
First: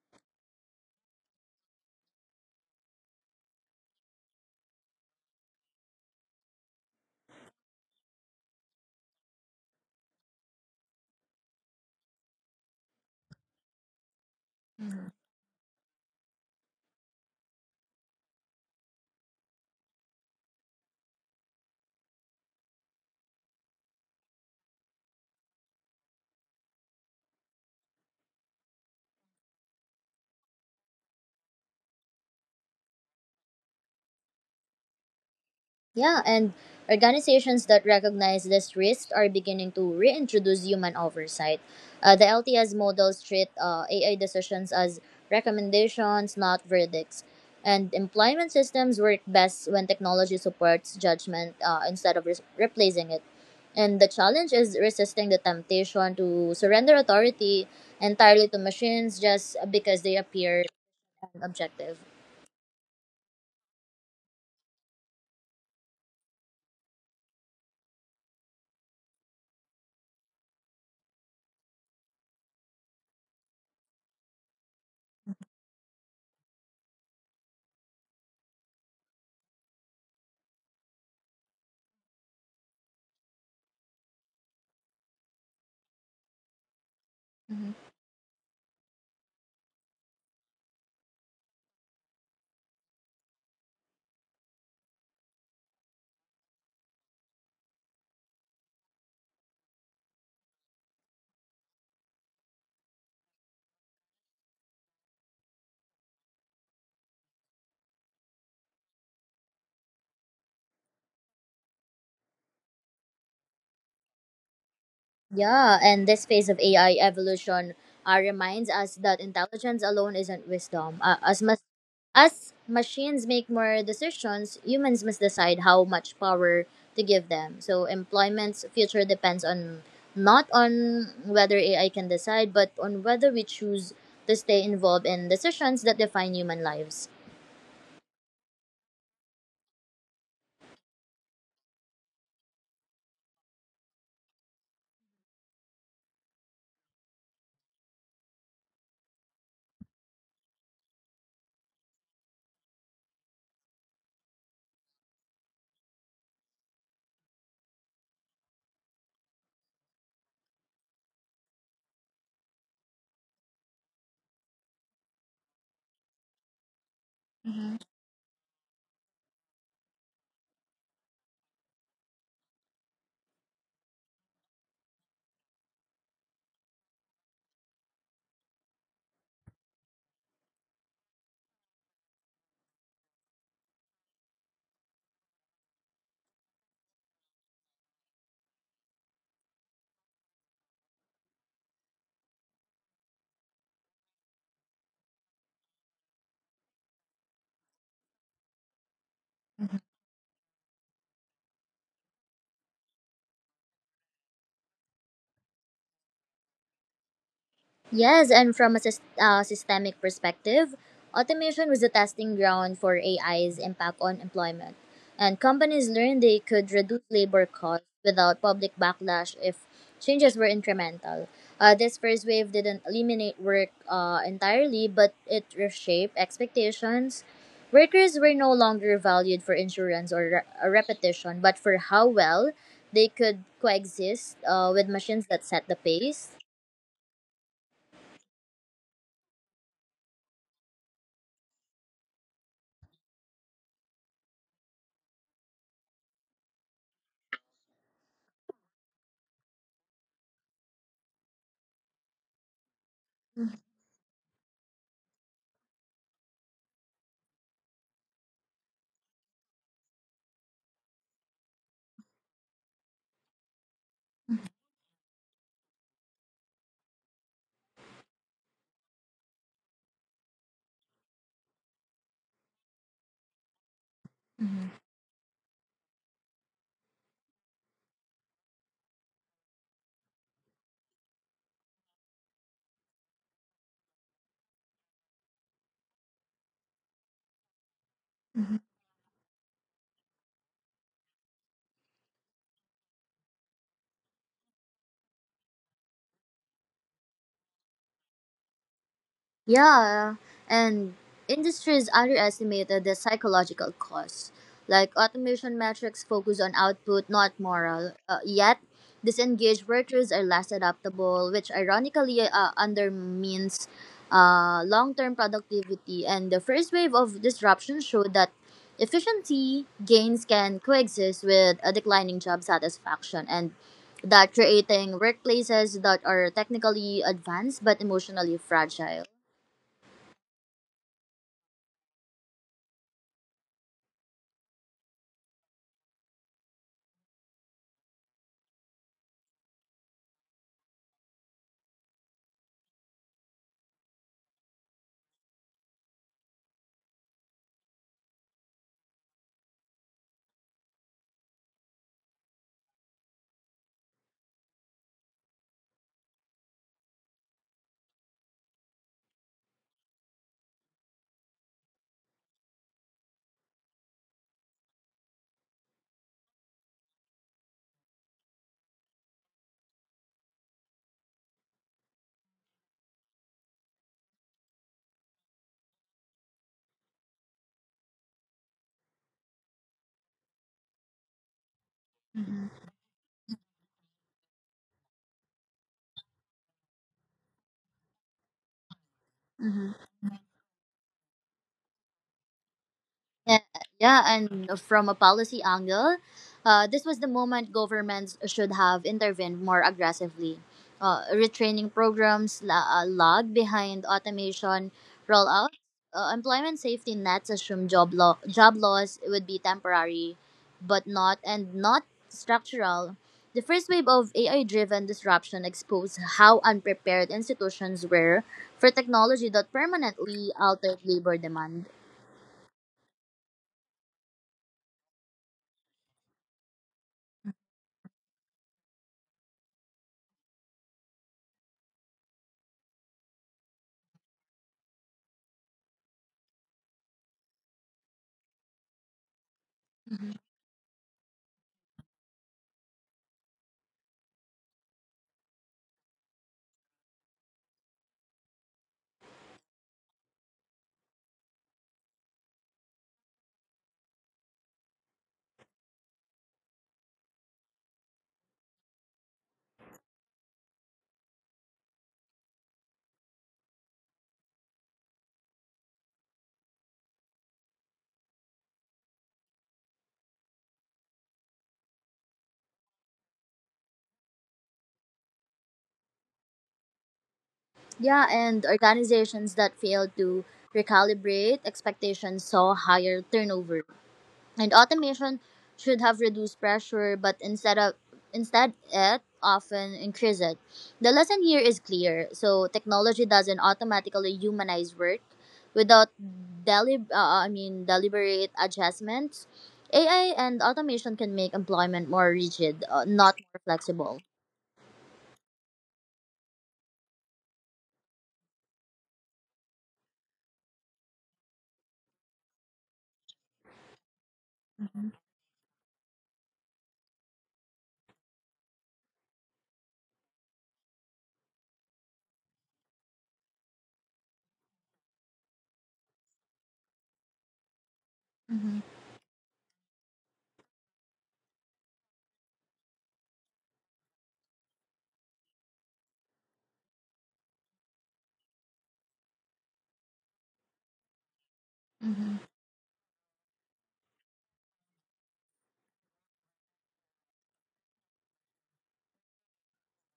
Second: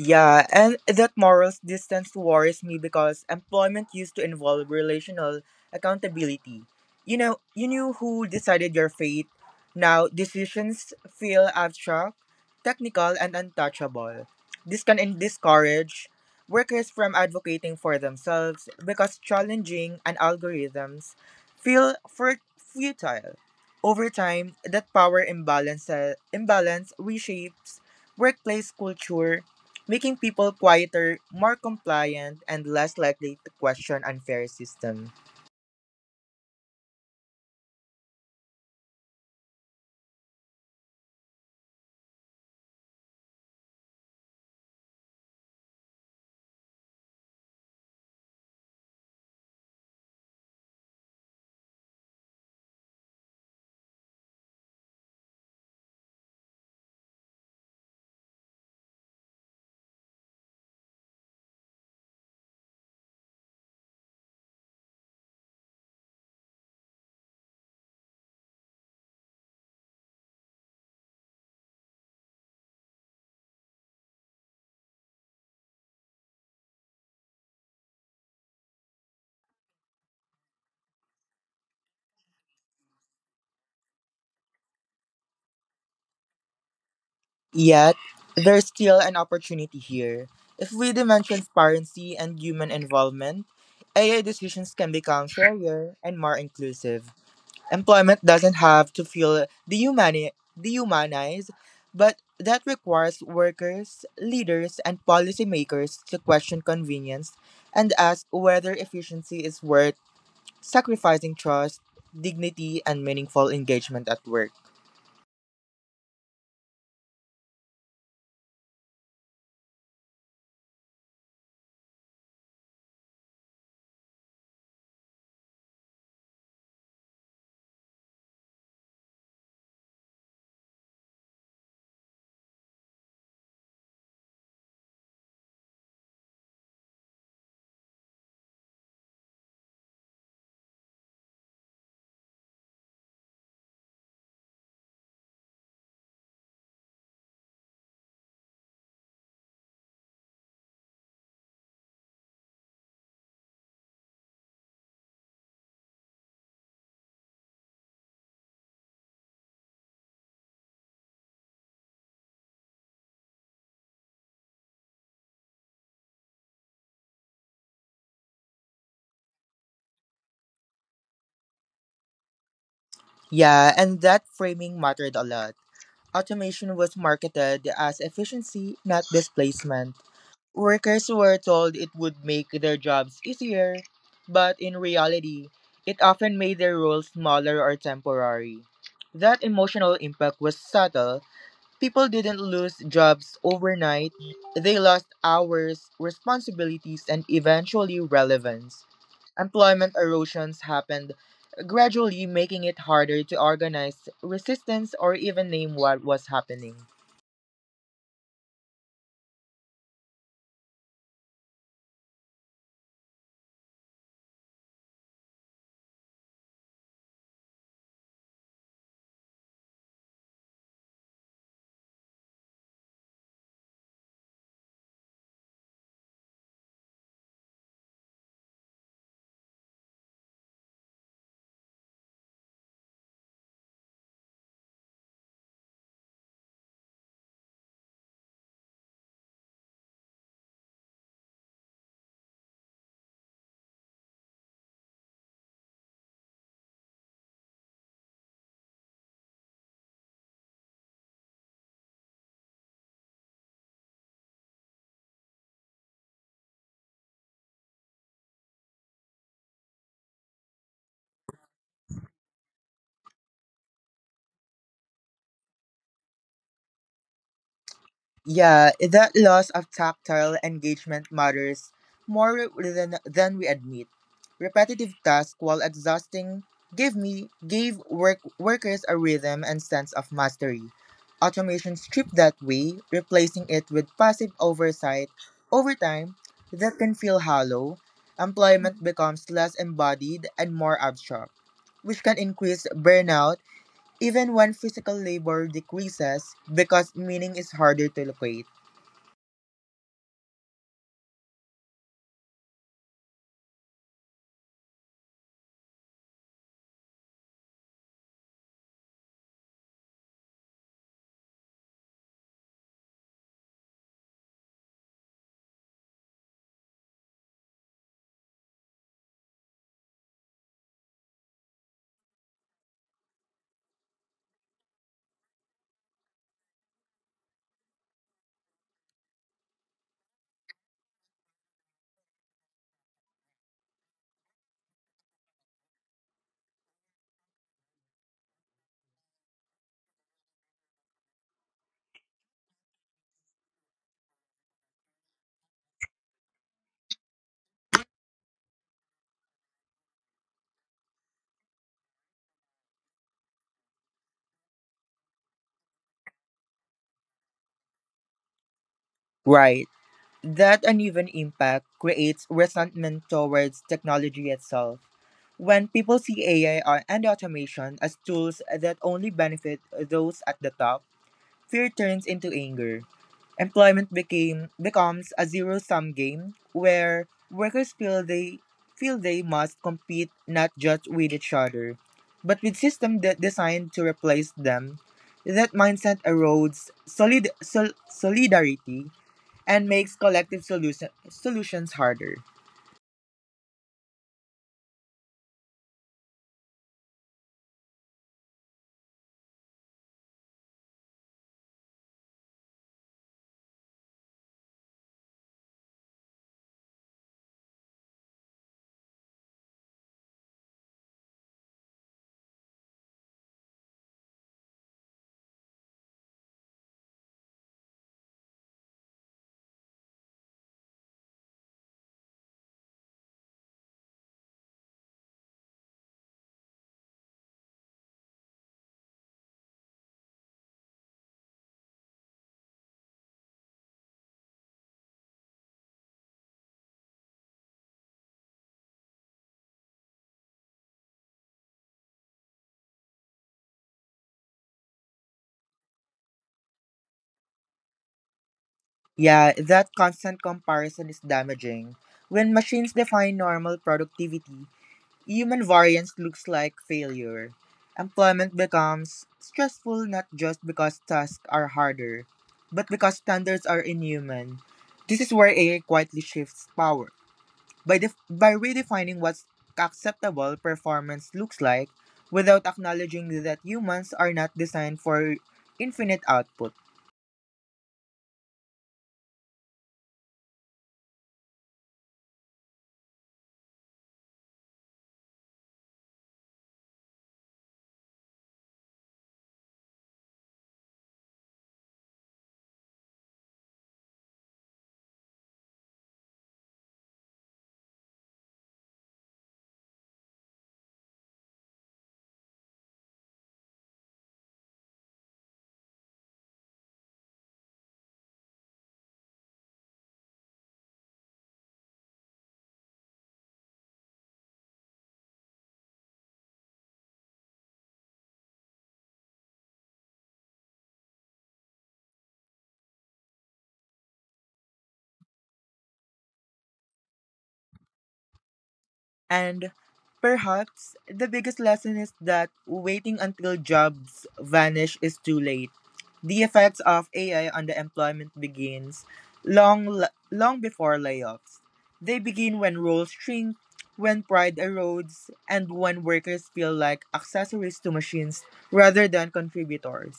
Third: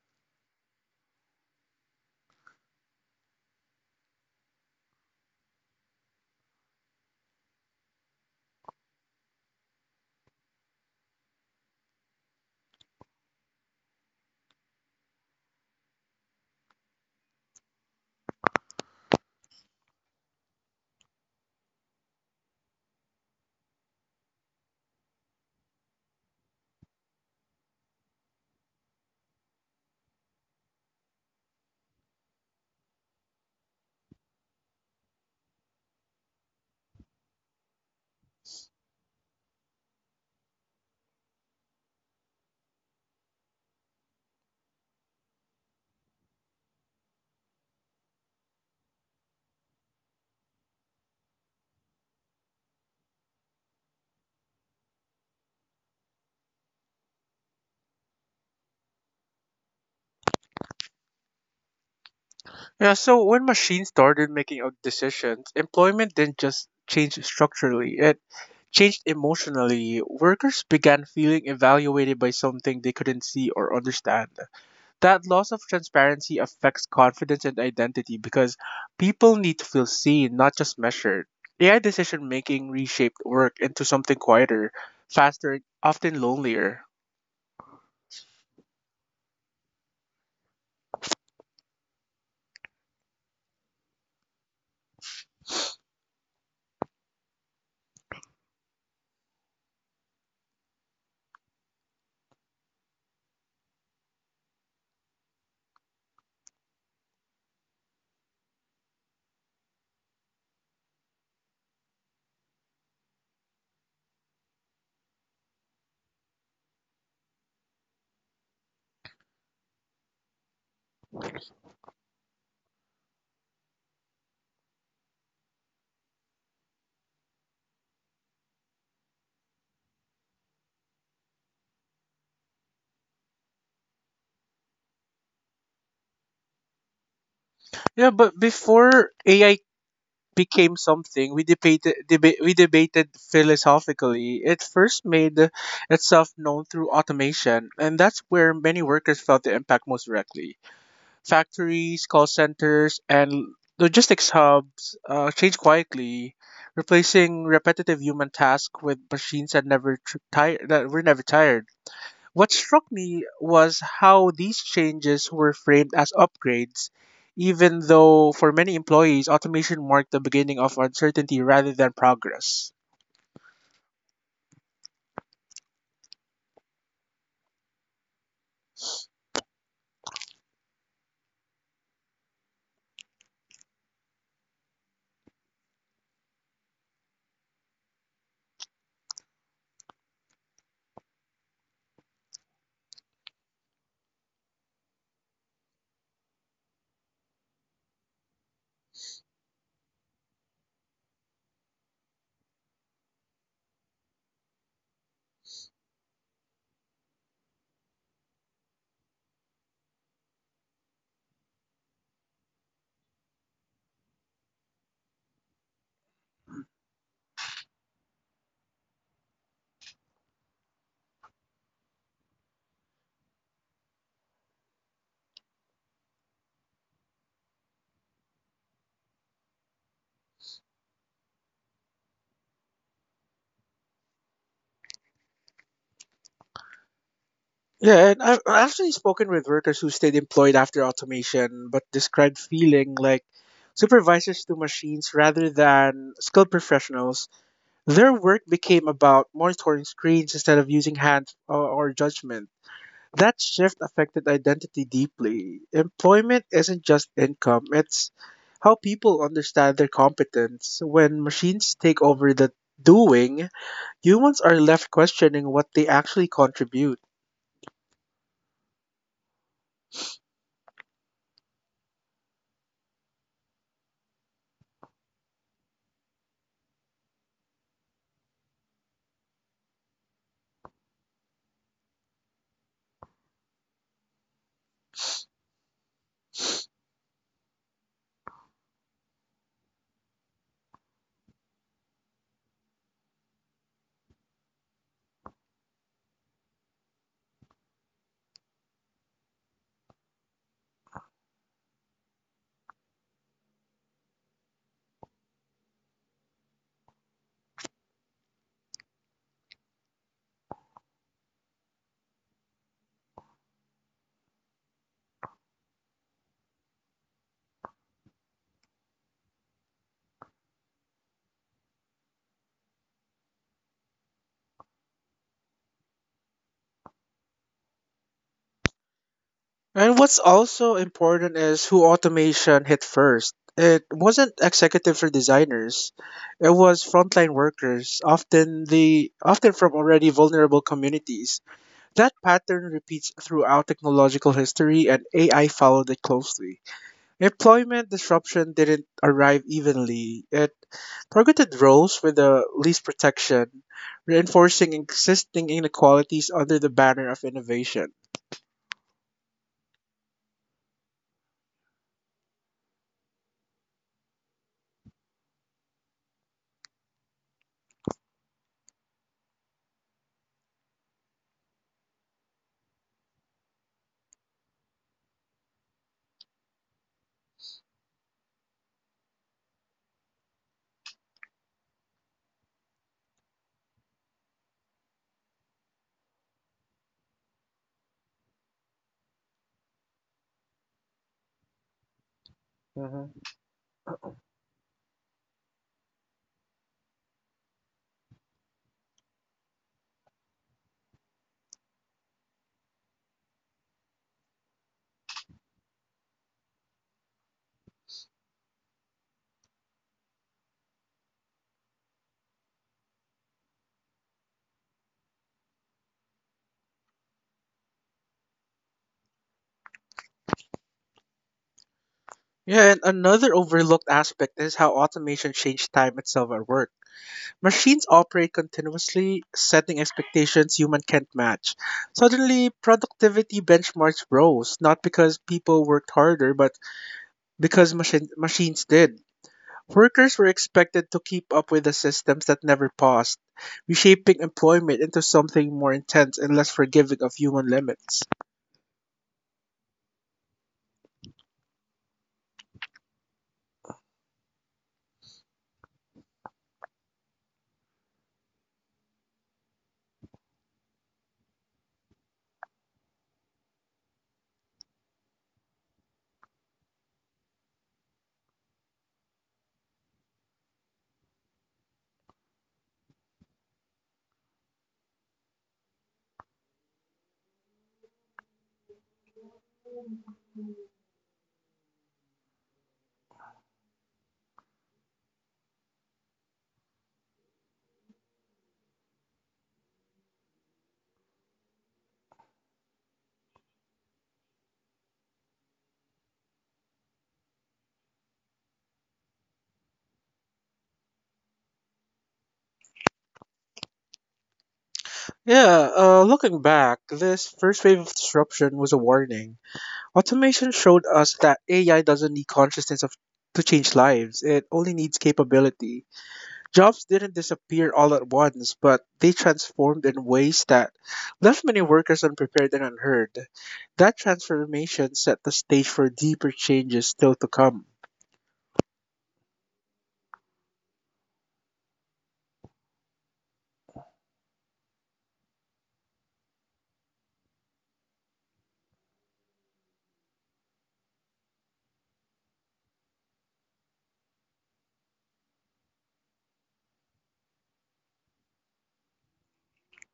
B: Yeah, and that moral distance worries me because employment used to involve relational accountability. You know, you knew who decided your fate. Now, decisions feel abstract, technical, and untouchable. This can en- discourage workers from advocating for themselves because challenging an algorithms feel fur- futile. Over time, that power imbalance, imbalance reshapes workplace culture making people quieter, more compliant, and less likely to question unfair system.
C: Yeah, and organizations that recognize this risk are beginning to reintroduce human oversight. Uh, the L T S models treat uh, A I decisions as recommendations, not verdicts. And employment systems work best when technology supports judgment uh, instead of re- replacing it. And the challenge is resisting the temptation to surrender authority entirely to machines just because they appear objective.
A: Yeah, so when machines started making uh, decisions, employment didn't just change structurally, it changed emotionally. Workers began feeling evaluated by something they couldn't see or understand. That loss of transparency affects confidence and identity because people need to feel seen, not just measured. A I decision making reshaped work into something quieter, faster, and often lonelier.
C: Mm-hmm.
B: Yet, there's still an opportunity here. If we demand transparency and human involvement, A I decisions can become fairer and more inclusive. Employment doesn't have to feel dehumani- dehumanized, but that requires workers, leaders, and policymakers to question convenience and ask whether efficiency is worth sacrificing trust, dignity, and meaningful engagement at work.
C: Yeah, and this phase of A I evolution uh, reminds us that intelligence alone isn't wisdom. Uh, as much as machines make more decisions, humans must decide how much power to give them. So employment's future depends on not on whether A I can decide, but on whether we choose to stay involved in decisions that define human lives.
A: Yeah, but before A I became something we debated deba- we debated philosophically. It first made itself known through automation, and that's where many workers felt the impact most directly. Factories, call centers, and logistics hubs uh, changed quietly, replacing repetitive human tasks with machines that never tr- tire that were never tired. What struck me was how these changes were framed as upgrades, even though for many employees, automation marked the beginning of uncertainty rather than progress.
B: Yeah, and that framing mattered a lot. Automation was marketed as efficiency, not displacement. Workers were told it would make their jobs easier, but in reality, it often made their roles smaller or temporary. That emotional impact was subtle. People didn't lose jobs overnight, they lost hours, responsibilities, and eventually relevance. Employment erosions happened, gradually making it harder to organize resistance or even name what was happening.
C: Yes, and from a sys- uh, systemic perspective, automation was a testing ground for A I's impact on employment. And companies learned they could reduce labor costs without public backlash if changes were incremental. Uh, this first wave didn't eliminate work uh, entirely, but it reshaped expectations. Workers were no longer valued for insurance or re- uh, repetition, but for how well they could coexist uh, with machines that set the pace.
A: Yeah, and I've I've actually spoken with workers who stayed employed after automation, but described feeling like supervisors to machines rather than skilled professionals. Their work became about monitoring screens instead of using hands or, or judgment. That shift affected identity deeply. Employment isn't just income, it's how people understand their competence. When machines take over the doing, humans are left questioning what they actually contribute.
B: Yeah, eh, that loss of tactile engagement matters more than, than we admit. Repetitive tasks, while exhausting, give me gave work workers a rhythm and sense of mastery. Automation stripped that way, replacing it with passive oversight. Over time, that can feel hollow. Employment becomes less embodied and more abstract, which can increase burnout even when physical labor decreases because meaning is harder to locate.
C: Yeah, and industries underestimated the psychological costs. Like automation metrics focus on output, not moral. Uh, yet, disengaged workers are less adaptable, which ironically uh, undermines uh, long term productivity. And the first wave of disruption showed that efficiency gains can coexist with a declining job satisfaction and that creating workplaces that are technically advanced but emotionally fragile.
A: And what's also important is who automation hit first. It wasn't executives or designers. It was frontline workers, often the often from already vulnerable communities. That pattern repeats throughout technological history and A I followed it closely. Employment disruption didn't arrive evenly. It targeted roles with the least protection, reinforcing existing inequalities under the banner of innovation.
B: Right. That uneven impact creates resentment towards technology itself. When people see A I or- and automation as tools that only benefit those at the top, fear turns into anger. Employment became becomes a zero-sum game where workers feel they feel they must compete not just with each other, but with systems that designed to replace them. That mindset erodes solid sol- solidarity and makes collective solution, solutions harder.
A: Hmm.
C: Yeah, yeah, and from a policy angle, uh, this was the moment governments should have intervened more aggressively. Uh, retraining programs la- uh, lag behind automation rollout. Uh, employment safety nets assume job lo- job loss would be temporary, but not and not structural. The first wave of A I-driven disruption exposed how unprepared institutions were for technology that permanently altered labor demand.
A: Yeah, and another overlooked aspect is how automation changed time itself at work. Machines operate continuously, setting expectations humans can't match. Suddenly, productivity benchmarks rose, not because people worked harder, but because machine, machines did. Workers were expected to keep up with the systems that never paused, reshaping employment into something more intense and less forgiving of human limits.
B: Yeah, that constant comparison is damaging. When machines define normal productivity, human variance looks like failure. Employment becomes stressful not just because tasks are harder, but because standards are inhuman. This is where A I quietly shifts power. By, def- by redefining what acceptable performance looks like, without acknowledging that humans are not designed for infinite output.
C: Yeah, and organizations that fail to recalibrate expectations saw higher turnover. And automation should have reduced pressure, but instead of instead it often increases it. The lesson here is clear. So technology doesn't automatically humanize work without deli- uh, uh, I mean deliberate adjustments. A I and automation can make employment more rigid, uh, not more flexible.
A: Yeah, uh, looking back, this first wave of disruption was a warning. Automation showed us that A I doesn't need consciousness of, to change lives, it only needs capability. Jobs didn't disappear all at once, but they transformed in ways that left many workers unprepared and unheard. That transformation set the stage for deeper changes still to come.
B: And perhaps the biggest lesson is that waiting until jobs vanish is too late. The effects of A I on the employment begins long long before layoffs. They begin when roles shrink, when pride erodes, and when workers feel like accessories to machines rather than contributors.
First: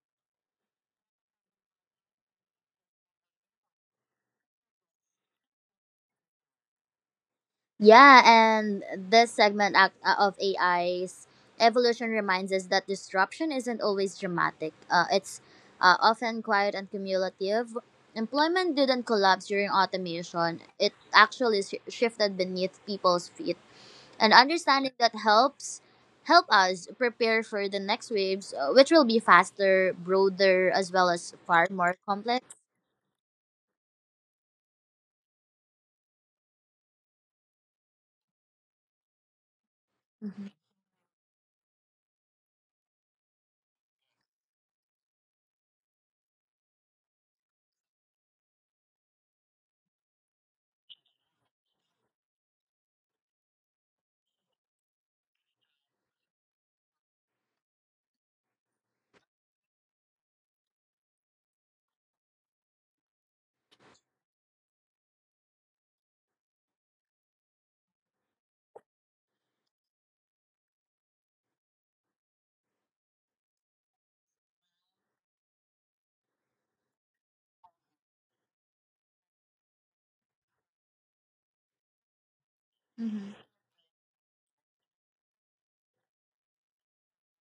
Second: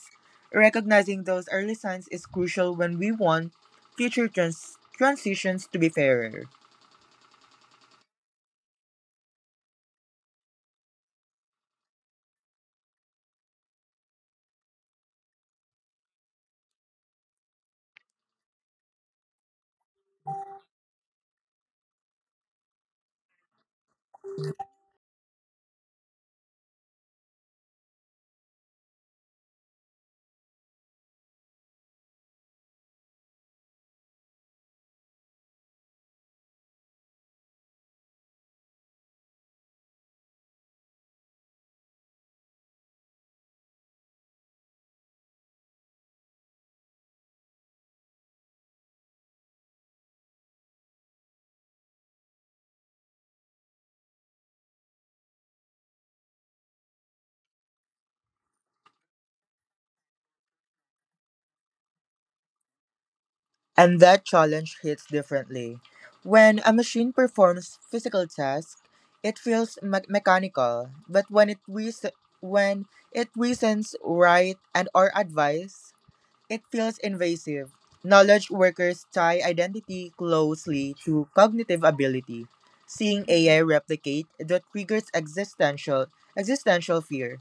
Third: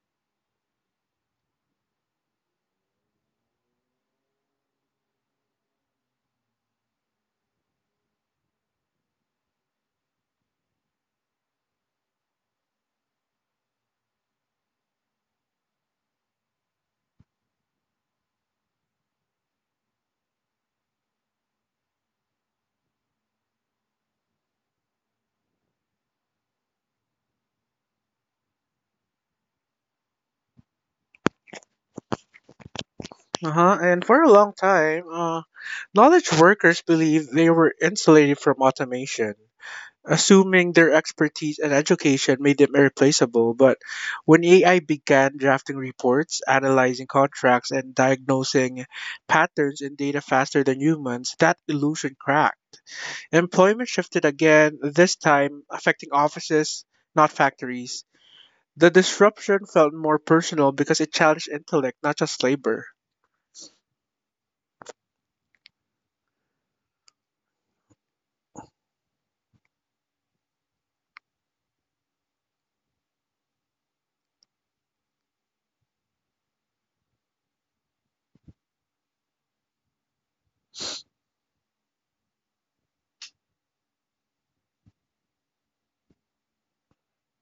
B: Recognizing those early signs is crucial when we want future trans- transitions to be fairer.
C: Yeah, and this segment ac- uh, of A I's evolution reminds us that disruption isn't always dramatic. Uh, it's uh, often quiet and cumulative. Employment didn't collapse during automation, it actually sh- shifted beneath people's feet. And understanding that helps help us prepare for the next waves, uh, which will be faster, broader, as well as far more complex.
A: Uh-huh. And for a long time, uh, knowledge workers believed they were insulated from automation,
C: Mhm,
A: assuming their expertise and education made them irreplaceable. But when A I began drafting reports, analyzing contracts, and diagnosing patterns in data faster than humans, that illusion cracked. Employment shifted again, this time affecting offices, not factories. The disruption felt more personal because it challenged intellect, not just labor.
B: And that challenge hits differently. When a machine performs physical tasks, it feels me- mechanical, but when it reas- when it reasons right and or advice, it feels invasive. Knowledge workers tie identity closely to cognitive ability. Seeing
C: mhm,
B: A I replicate that triggers existential existential fear.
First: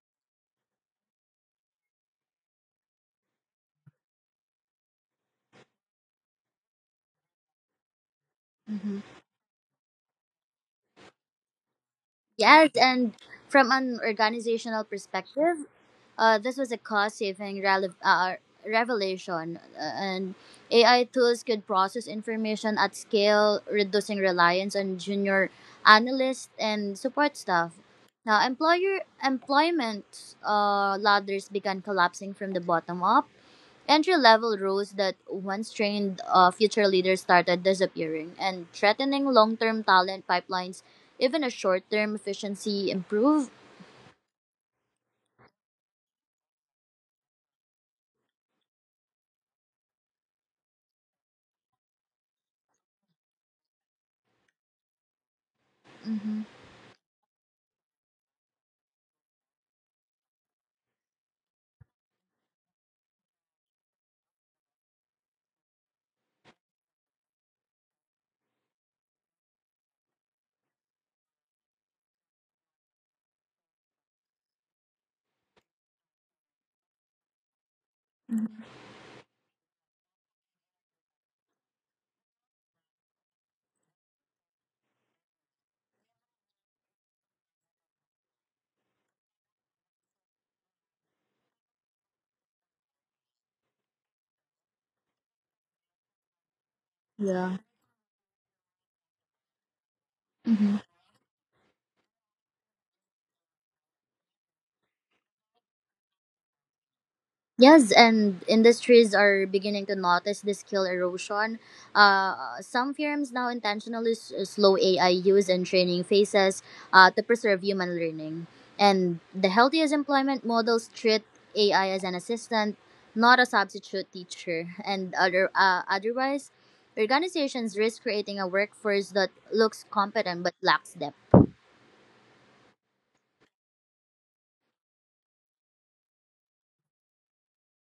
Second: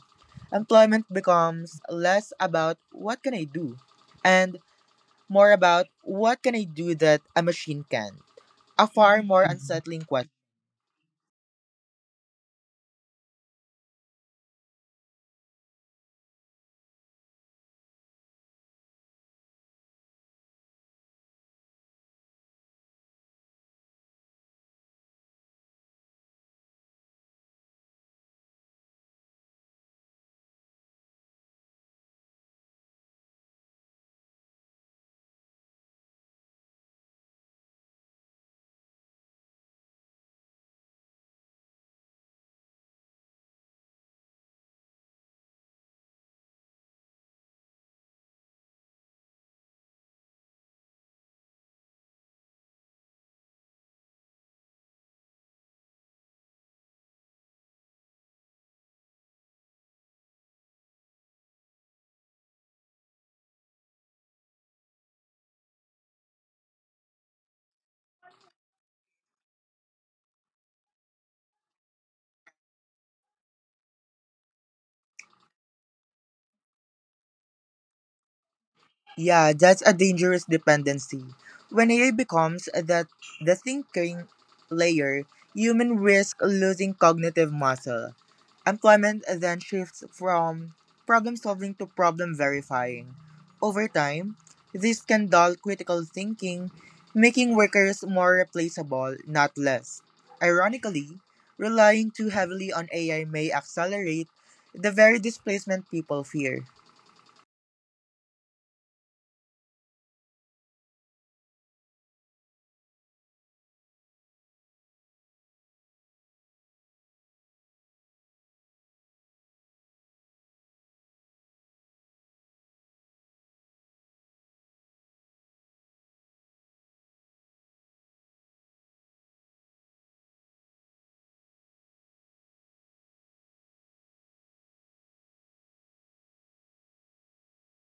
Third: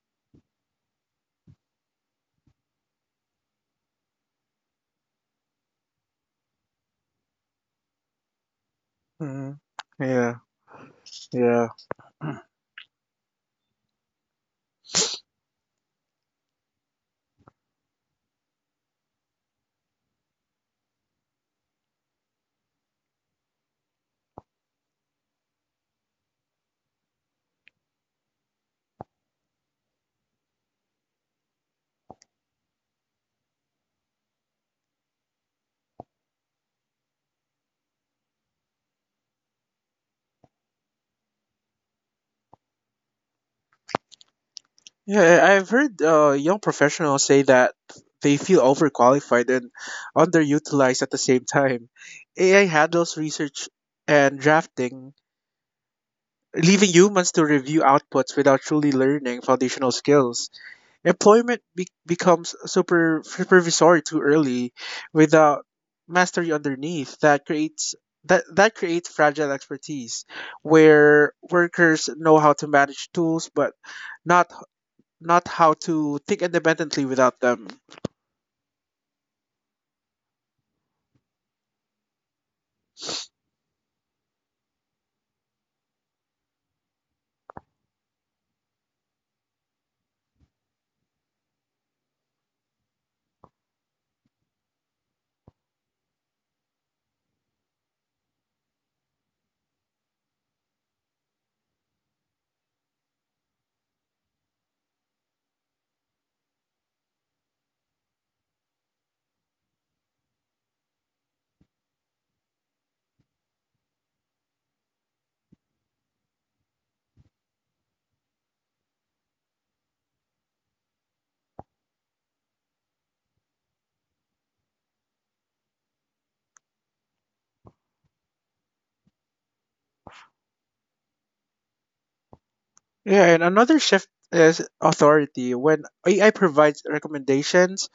B: Employment becomes less about what can I do and more about what can I do that a machine can. A
C: mhm.
B: far more
A: Mhm.
B: unsettling.
A: Yeah, yeah.
C: Yes, and from an organizational perspective, Uh, this was a cost-saving rele- uh, revelation, uh, and A I tools could process information at scale, reducing reliance on junior analysts and support staff. Now, employer employment uh, ladders began collapsing from the bottom up. Entry-level roles that once trained uh, future leaders started disappearing and threatening long-term talent pipelines. Even a short-term efficiency improve.
A: Yeah, I- have heard uh, young professionals say that they feel overqualified and underutilized at the same time. A I handles research and drafting, leaving humans to review outputs without truly learning foundational skills. Employment be- becomes super supervisory too early, without mastery underneath. That creates that that creates fragile expertise, where workers know how to manage tools but not not how to think independently without them.
B: Yeah, that's a dangerous dependency. When A I becomes that the thinking layer, human risk losing cognitive muscle. Employment then shifts from problem solving to problem verifying. Over time, this can dull critical thinking, making
C: Yeah.
B: workers more replaceable, not less.
C: Mhm.
B: Ironically, relying too heavily on A I may accelerate the very displacement people fear.
C: Yes, and industries are beginning to notice the skill erosion. Uh, some firms now intentionally s- slow A I use and training phases uh, to preserve human learning. And the healthiest employment models treat A I as an assistant, not a substitute teacher. And other, uh, otherwise, organizations risk creating a workforce that looks competent but lacks depth.
A: Yeah, and another shift is authority. When A I provides recommendations,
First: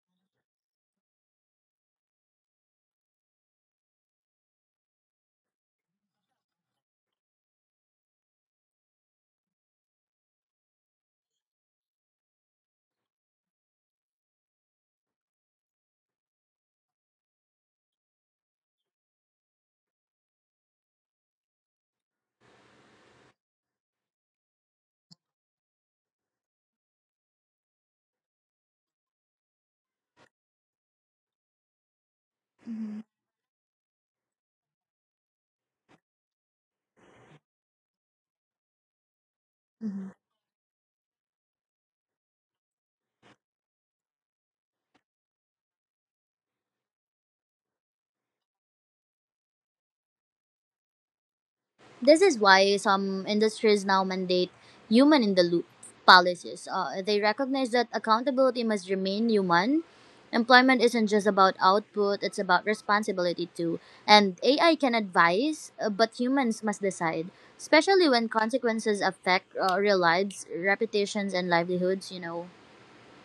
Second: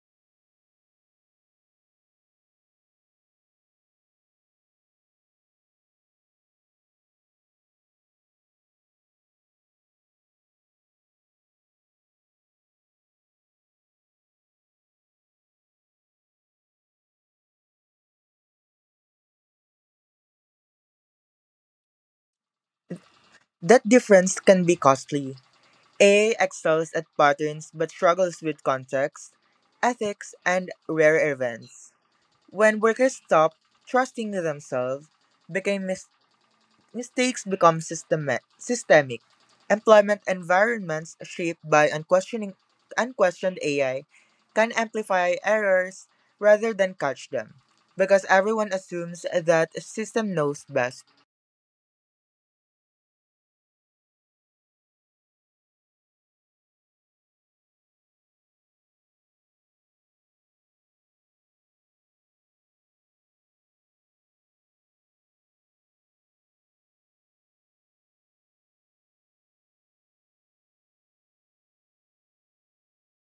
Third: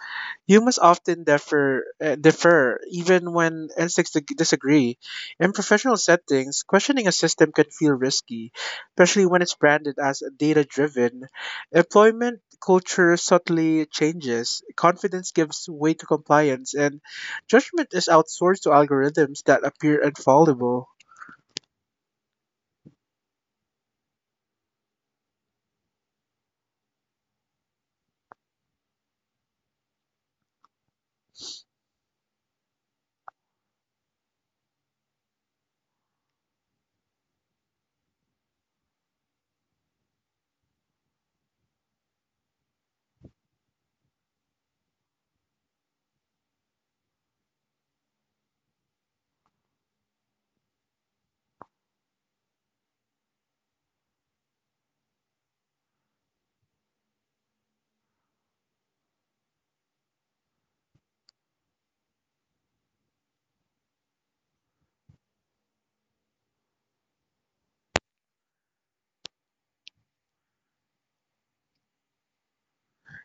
A: humans often differ, uh, differ even when instincts dig- disagree. In professional settings, questioning a system can feel risky, especially when it's branded as data driven. Employment culture subtly changes, confidence gives way to compliance, and judgment is outsourced to algorithms that appear infallible.
B: That difference can be costly. A excels at patterns but struggles with context, ethics, and rare events. When workers stop trusting themselves, became mis- mistakes become systema- systemic. Employment environments shaped by unquestioning unquestioned A I can amplify errors rather than catch them because everyone assumes that a system knows best.
C: This is why some industries now mandate human in the loop policies. Uh, they recognize that accountability must remain human. Employment isn't just about output, it's about responsibility too. And A I can advise, uh, but humans must decide, especially when consequences affect uh, real lives, reputations, and livelihoods, you know.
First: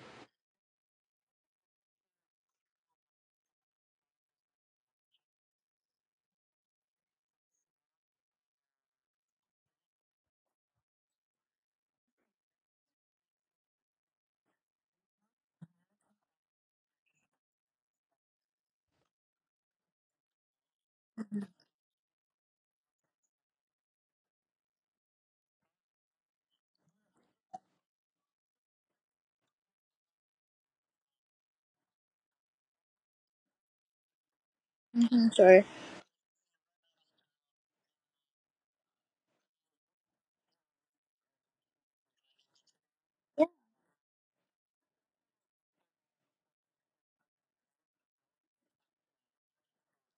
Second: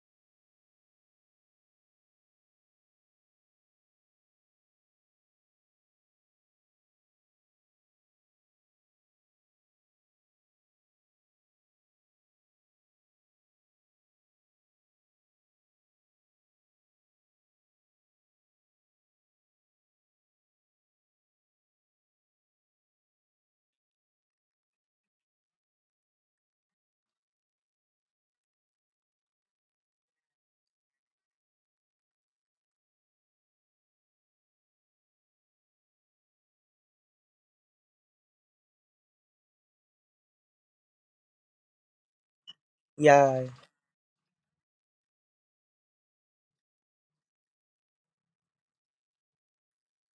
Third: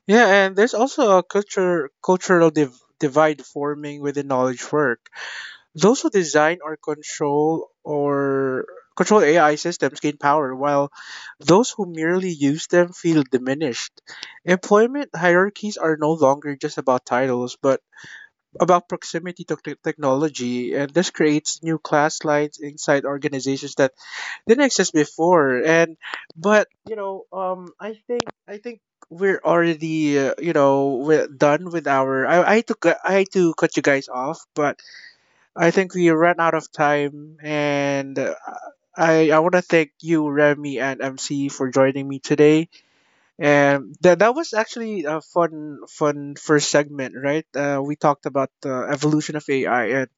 A: Yeah, and there's also a culture, cultural div- divide forming within knowledge work. Those who design or control or control A I systems gain power, while those who merely use them feel diminished. Employment hierarchies are no longer just about titles, but about proximity to te- technology, and this creates new class lines inside organizations that didn't exist before. And but you know, um, I think I think we're already uh, you know we're done with our. I I had to cut- I had to cut you guys off, but
C: Sure.
A: I think we ran out of time, and uh, I I want to thank you, Remy and M C, for joining me today.
C: Yeah.
B: Yeah,
A: And that that was actually a fun fun first segment, right? Uh, we talked about the evolution of A I, and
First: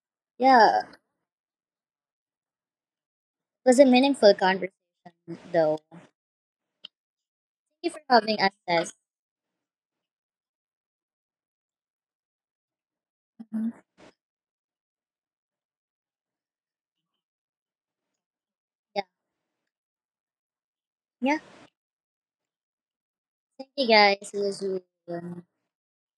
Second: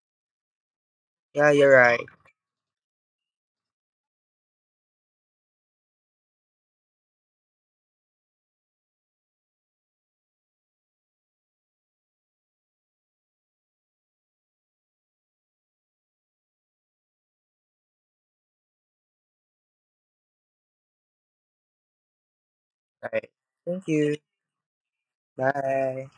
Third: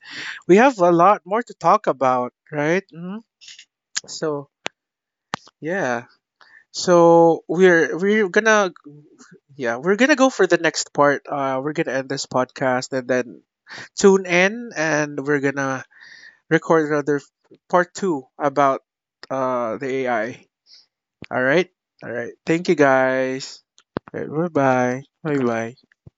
A: we have
C: Yeah.
A: a lot more
B: yeah,
A: to
B: you're
A: talk
B: right.
A: about, right? Hmm.
C: It was a meaningful
A: So
C: conversation, though.
A: yeah, so
C: Thank
A: we're
C: you for
A: we're
C: having us,
A: gonna
C: Tess.
A: yeah we're gonna go for the next part. Uh, we're gonna end this podcast, and then tune in, and we're gonna record rather part two about
C: Yeah.
A: uh the A I.
C: Yeah.
A: All right, all right. Thank you
B: Right.
A: guys.
C: Thank
B: Thank
C: you
B: you.
A: All
C: guys.
A: right,
C: See you
A: bye bye. Bye
C: soon.
A: bye.
B: Bye.